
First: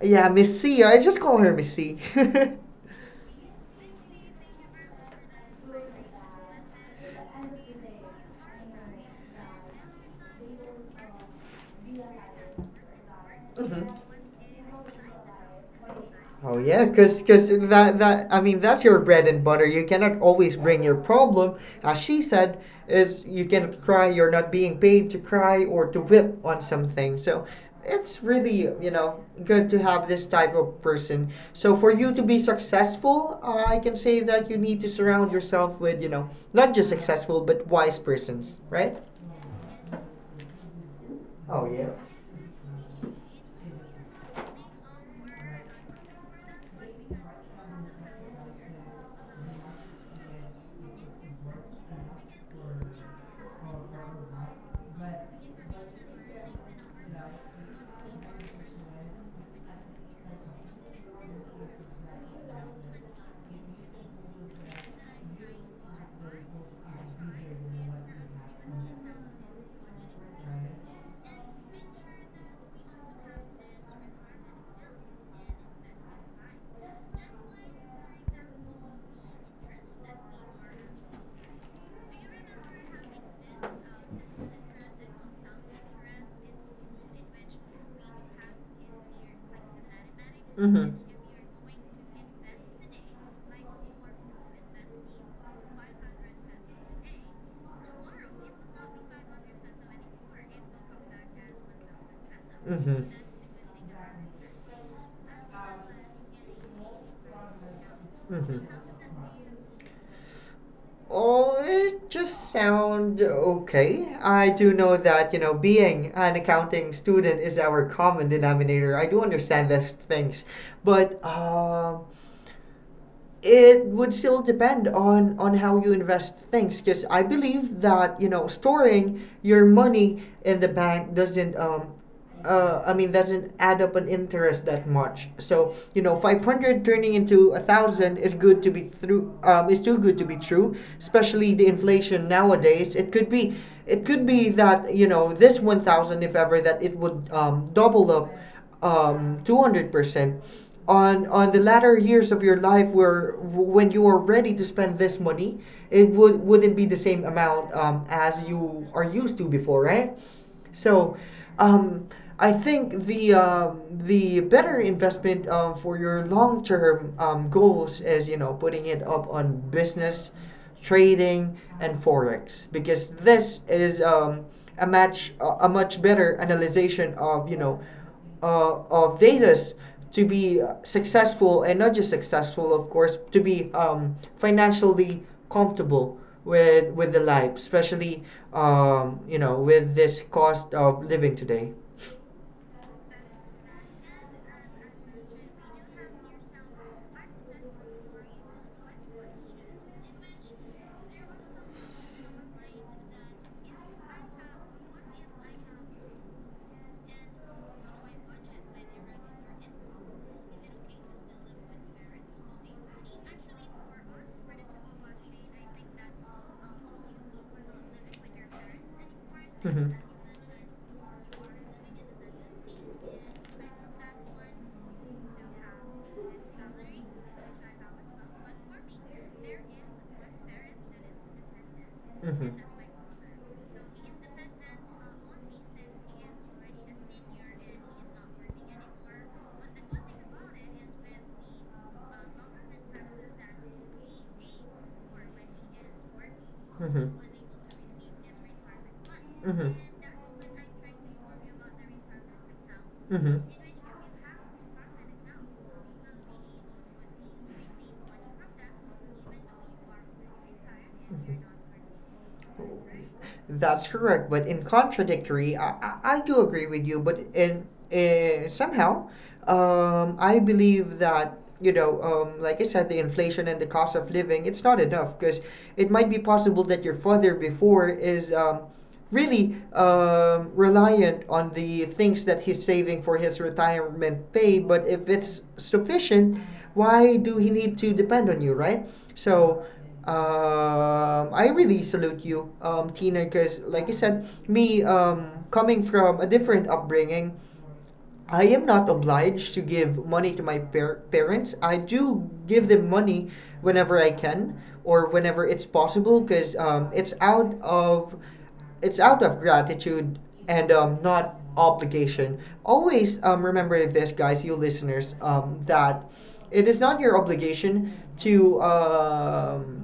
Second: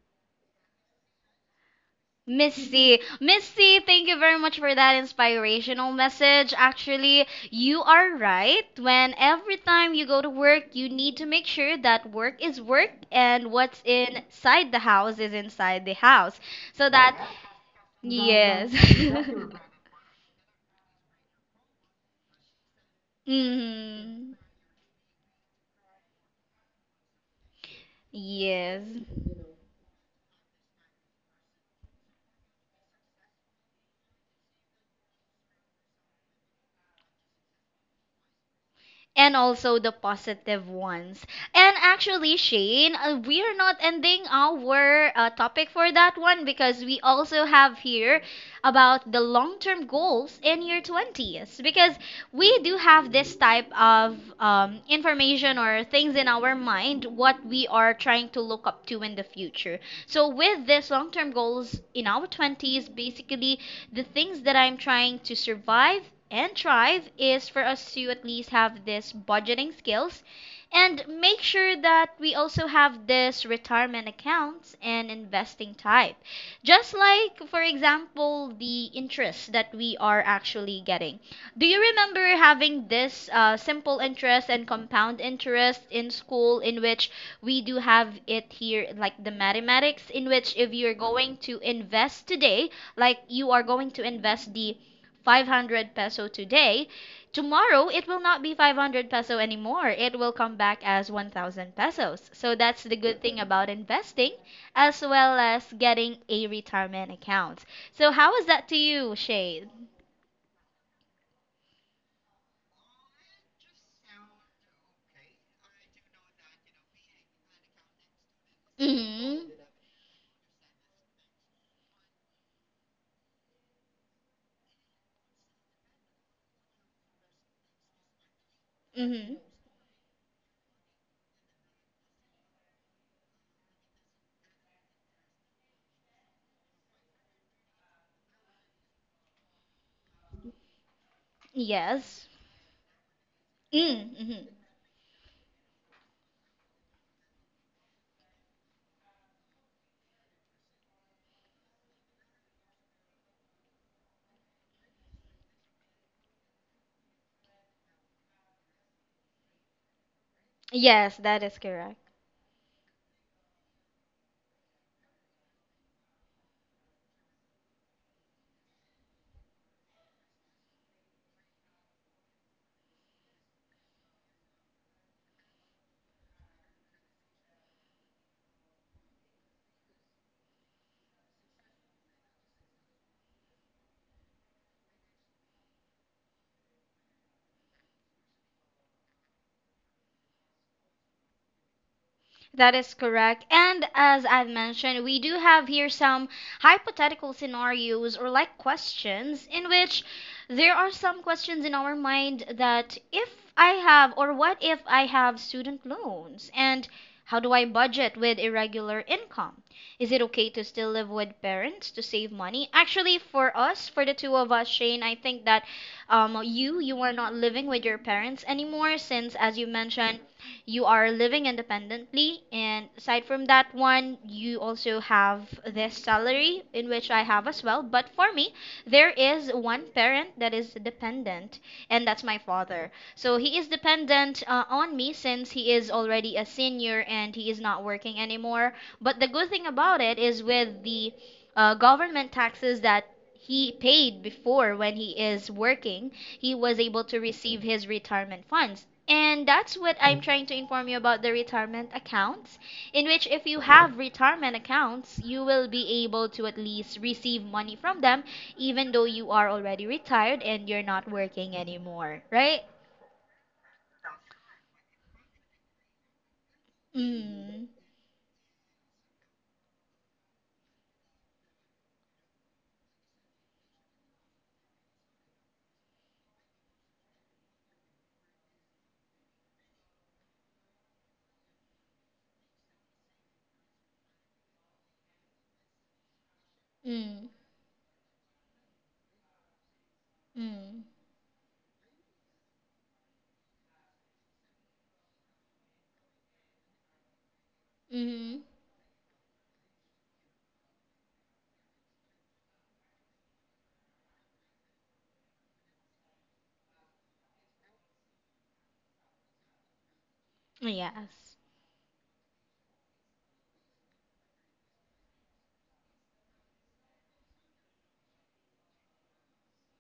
Speaker 2: Yeah, Missy. I just call her Missy.
Speaker 1: Miss
Speaker 2: Mm-hmm.
Speaker 1: C. Miss C, thank you very much for that inspirational message. Actually, you are right. When every time you go to work, you need to make sure that work is work and what's inside the house is inside the house.
Speaker 2: Oh
Speaker 1: So
Speaker 2: yeah,
Speaker 1: that,
Speaker 2: cause
Speaker 1: yes.
Speaker 2: that's your bread and butter. You cannot always bring your problem. As she said, is you cannot cry. You're
Speaker 1: Hmm.
Speaker 2: not being paid to cry or to whip on something. So it's really
Speaker 1: Yes.
Speaker 2: good to have this type of person. So for you to be successful, I can say that you need to surround yourself with, you know, not just successful but wise persons, right?
Speaker 1: And also the positive ones.
Speaker 2: Oh
Speaker 1: And
Speaker 2: yeah.
Speaker 1: actually, Shane, we are not ending our topic for that one because we also have here about the long term goals in your 20s because we do have this type of information or things in our mind what we are trying to look up to in the future. So, with this long term goals in our 20s, basically, the things that I'm trying to survive and thrive is for us to at least have this budgeting skills and make sure that we also have this retirement accounts and investing type. Just like, for example, the interest that we are actually getting. Do you remember having this simple interest and compound interest in school, in which we do have it here, like the mathematics, in which if you're going to invest today, like you are going to invest the 500 peso today, tomorrow it will not be 500 peso anymore, it will come back as 1,000 pesos. So that's the good thing
Speaker 2: Mm-hmm.
Speaker 1: about investing as well as getting a retirement account. So how is that to you,
Speaker 2: Mm-hmm.
Speaker 1: shade?
Speaker 2: Oh, it just sound okay. I do know that, you know, being an accounting student is our common
Speaker 1: Mhm.
Speaker 2: denominator. I do understand these things, but it would still depend on how you invest things. Because I believe that, you know,
Speaker 1: Mhm.
Speaker 2: storing your money in the bank doesn't doesn't add up an interest that much. So you know, 500 turning into a thousand is good to be through. Is too good to be true, especially the
Speaker 1: Yes.
Speaker 2: inflation nowadays.
Speaker 1: Mm,
Speaker 2: It could
Speaker 1: mhm.
Speaker 2: be that you know this 1,000, if ever, that it would, double up, 200%. On the latter years of your life where when you are ready to spend this money it would wouldn't be the same amount, as you are used to before, right?
Speaker 1: Yes,
Speaker 2: So,
Speaker 1: that is correct.
Speaker 2: um, I think the, the better investment, for your long term, goals is, you know, putting it up on business, trading, and forex because this is, a match a much better analysis of, you know, of Vedas to be successful and not just successful, of course, to be, financially comfortable with the life, especially, you know, with this cost of living today.
Speaker 1: That is correct. And as I've mentioned, we do have here some hypothetical scenarios or like questions in which there are some questions in our mind that if I have, or what if I have student loans, and how do I budget with irregular income? Is it okay to still live with parents to save money? Actually, for us, for the two of us, Shane, I think that you are not living with your parents anymore since, as you mentioned, you are living independently, and aside from that one, you also have this salary in which I have as well. But for me, there is one parent that is dependent, and that's my
Speaker 2: Hmm
Speaker 1: father. So he is dependent on me since he is already a senior and he is not working anymore. But the good thing about it is with the government taxes that he paid before when he is working, he was able to
Speaker 2: hmm
Speaker 1: receive his retirement funds. And that's
Speaker 2: hmm
Speaker 1: what I'm trying to inform you about the retirement accounts, in which
Speaker 2: hmm
Speaker 1: if you have retirement accounts, you will be able to at least receive money from them, even though you are already retired and you're not working anymore, right?
Speaker 2: That's correct. But in contradictory, I do agree with you. But
Speaker 1: Mm.
Speaker 2: in somehow, I believe that, you know, like I said, the inflation and the cost of living, it's not enough because it might be possible that your father before is, really, reliant on the things that he's saving for his retirement pay. But if it's sufficient, why
Speaker 1: Mm.
Speaker 2: do he need to depend on you, right? So,
Speaker 1: Mm.
Speaker 2: I really salute you, Tina, because like I said, me, coming from a different upbringing, I
Speaker 1: Mm.
Speaker 2: am not obliged to give money to my parents. I do give them money whenever I can or whenever it's possible, because, it's out of gratitude and,
Speaker 1: Yes.
Speaker 2: not obligation. Always, remember this, guys, you listeners, that it is not your obligation to.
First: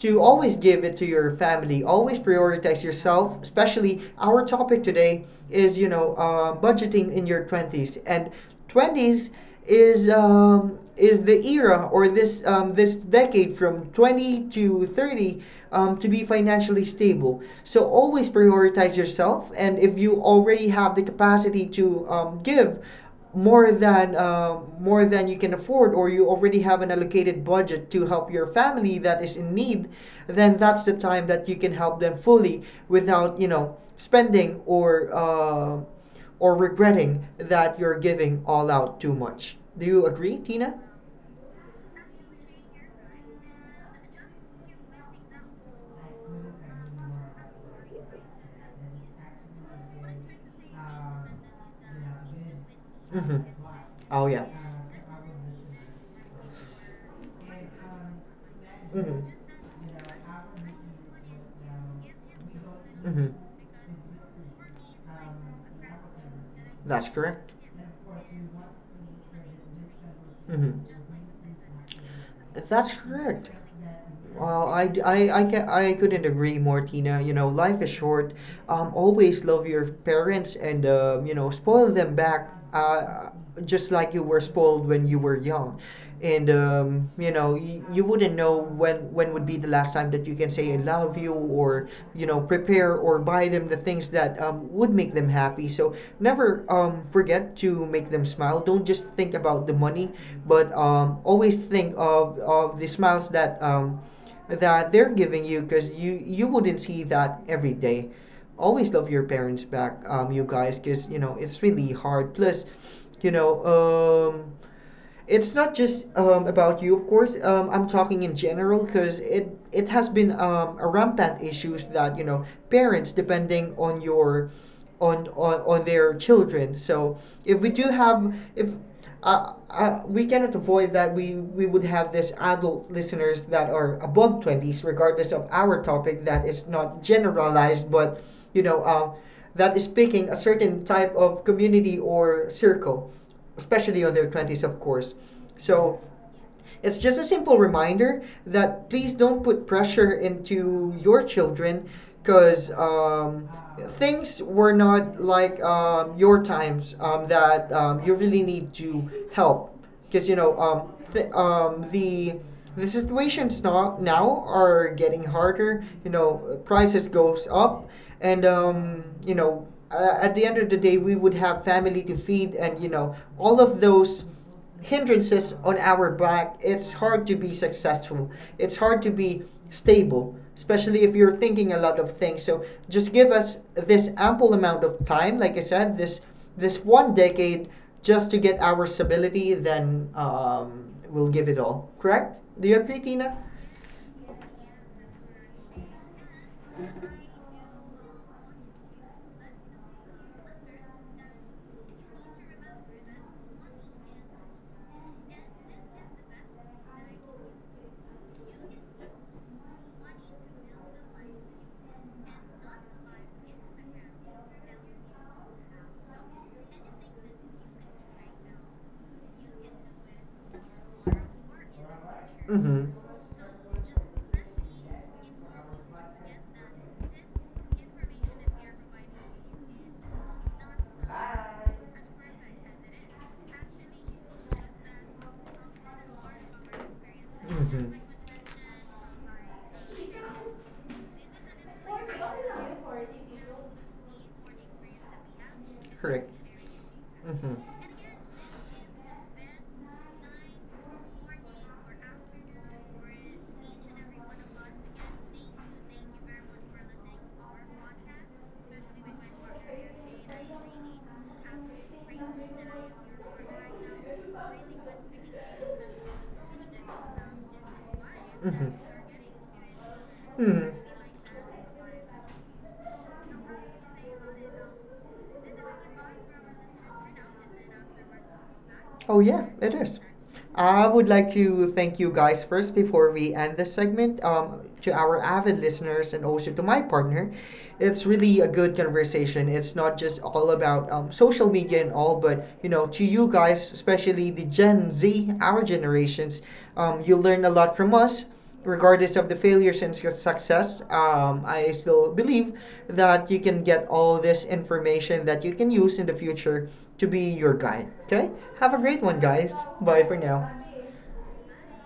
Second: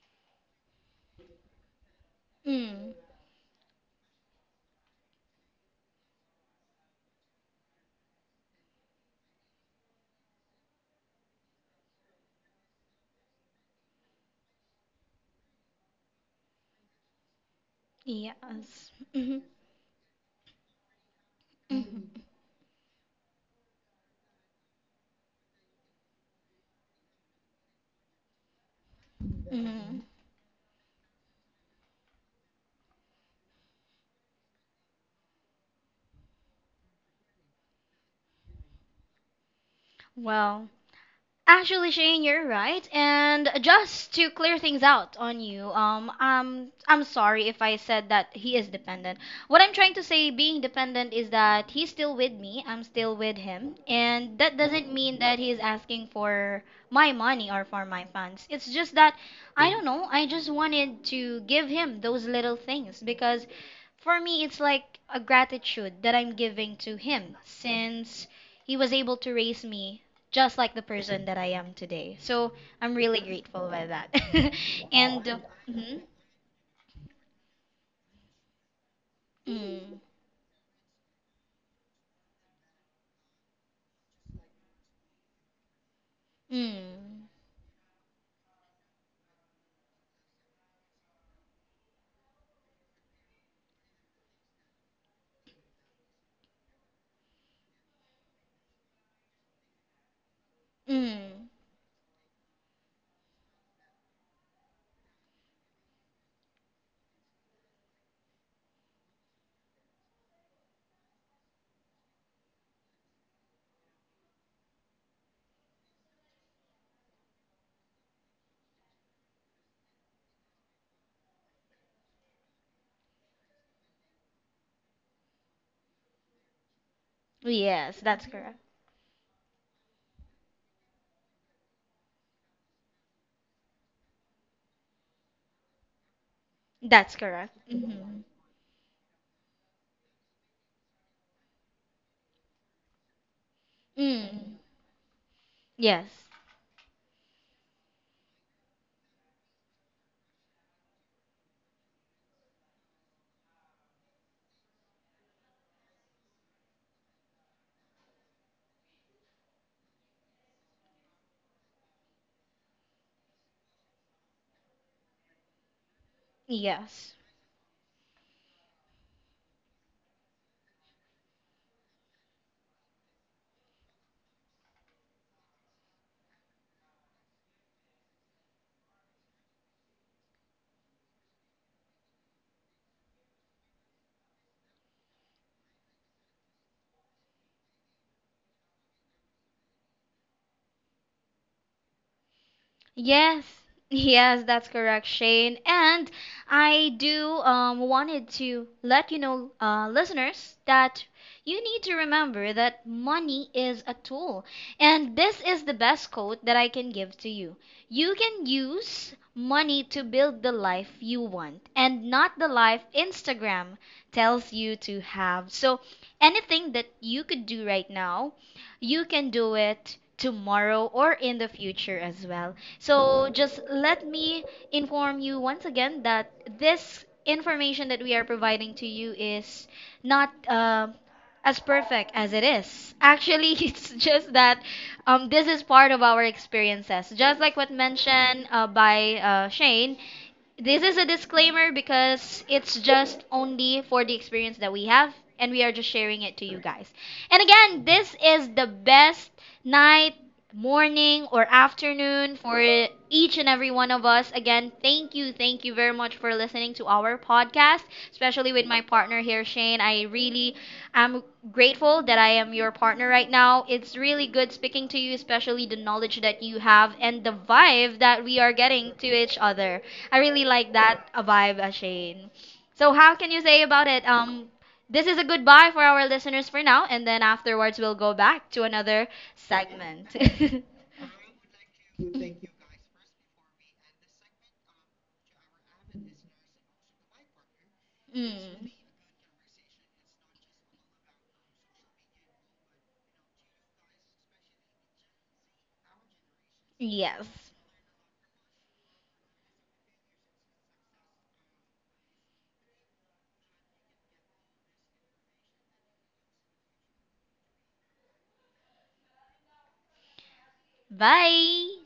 Speaker 2: To always give it to your family. Always prioritize
Speaker 1: Mm.
Speaker 2: yourself. Especially our topic today is, you know, budgeting in your twenties, and twenties is, is the era or this, this decade from 20 to 30, to be financially stable. So always
Speaker 1: Yes.
Speaker 2: prioritize
Speaker 1: Mm-hmm.
Speaker 2: yourself, and if you already have the capacity
Speaker 1: Mm-hmm.
Speaker 2: to, give more than, more than you can afford, or you already have an allocated budget to help your family that is in need,
Speaker 1: Mm-hmm.
Speaker 2: then that's the time that you can help them fully without, you know, spending or, or regretting that you're giving all out too much. Do you agree,
Speaker 1: Well,
Speaker 2: Tina?
Speaker 1: actually, Shane, you're right. And just to clear things out on you, I'm sorry if I said that he is dependent. What I'm trying to say, being dependent, is that he's still with me. I'm still with
Speaker 2: Mm-hmm.
Speaker 1: him,
Speaker 2: Oh
Speaker 1: and
Speaker 2: yeah.
Speaker 1: that doesn't mean that he's asking for my money or for my funds. It's just that
Speaker 2: Mm-hmm.
Speaker 1: I don't know. I just wanted to give him those little things
Speaker 2: Mm-hmm.
Speaker 1: because for me, it's like a gratitude that I'm giving to
Speaker 2: That's
Speaker 1: him
Speaker 2: correct.
Speaker 1: since he was able to raise me just like the
Speaker 2: Mm-hmm.
Speaker 1: person that I am today. So I'm
Speaker 2: That's
Speaker 1: really
Speaker 2: correct.
Speaker 1: grateful by that.
Speaker 2: Well, I, d-
Speaker 1: And
Speaker 2: I, ca- I
Speaker 1: mhm.
Speaker 2: couldn't agree more, Tina. You know, life is short. Always love your
Speaker 1: Mm.
Speaker 2: parents and, you know, spoil them back, just like you were spoiled when you were young. And,
Speaker 1: Mm.
Speaker 2: you know, you wouldn't know when would be the last time that you can say I love you, or, you know, prepare or buy them the things that, would make them happy. So never, forget to make them smile. Don't just think about the money, but,
Speaker 1: Mm.
Speaker 2: always think of the smiles that... that they're giving you because you wouldn't see that every day. Always love your parents back, you guys, because you know it's really hard, plus you know, it's not just, about you, of course. I'm talking in general because it has been, a rampant issues that you know parents depending on your on their children. So if we do
Speaker 1: Yes, that's
Speaker 2: have
Speaker 1: correct.
Speaker 2: if we cannot avoid that we would have this adult listeners that are above twenties, regardless of our topic that is not
Speaker 1: That's correct.
Speaker 2: generalized,
Speaker 1: Hmm.
Speaker 2: but you know. That is picking a certain type of community or circle, especially on their
Speaker 1: Mm.
Speaker 2: 20s, of course. So
Speaker 1: Yes,
Speaker 2: it's just a simple reminder that please don't put pressure into your children, because, things were not like, your times, that, you really need to help because you know, the situations now are getting harder, you know, prices
Speaker 1: yes.
Speaker 2: goes up and, you know, at the end of the day we would have family to feed and you know all of those hindrances on our back, it's hard to be successful. It's hard to be stable, especially if you're thinking a lot of things. So just give us this ample amount of time, like I said, this one decade just to get our stability, then, we'll give it all. Correct? Do you agree, Tina?
Speaker 1: Yes, yes, that's correct, Shane. And I do wanted to let you know, listeners, that you need to remember that money is a tool. And this is the best quote that I can give to you. You can use money to build the life you want, and not the life Instagram tells you to have. So anything that you could do right now, you can do it tomorrow or in the future as well.
Speaker 2: Mm-hmm.
Speaker 1: So just let me inform you once again that this information that we are providing to you is not as perfect as it is. Actually, it's just that this is part of our experiences. Just like what mentioned by Shane, this is a disclaimer because it's just only for the experience that we have, and we are just sharing
Speaker 2: Correct.
Speaker 1: it to you guys. And
Speaker 2: Mm-hmm.
Speaker 1: again, this is the best night, morning, or afternoon for each and every one of us. Again, thank you very much for listening to our podcast, especially with my partner here, Shane. I really am grateful that I am your partner right now. It's really good speaking to you, especially the knowledge that you have and the vibe that we are
Speaker 2: Mm-hmm.
Speaker 1: getting to each other. I really
Speaker 2: Mm-hmm.
Speaker 1: like that vibe, Shane. So how can you say about it? This is a goodbye for our listeners for now, and then afterwards we'll go back to another
Speaker 2: Oh, yeah, it is.
Speaker 1: segment.
Speaker 2: I would like to thank you guys first before we end this segment, to our avid listeners and also to my partner. It's really a
Speaker 1: Mm,
Speaker 2: good conversation. It's not just all about, social media and all, but you know, to you guys, especially the Gen Z, our generations, you
Speaker 1: yes.
Speaker 2: learn a lot from us, regardless of the failures and success. I still believe that you can get all this information that you can use in the future to be your guide. Okay? Have a great one, guys. Bye for now.
Speaker 1: Bye.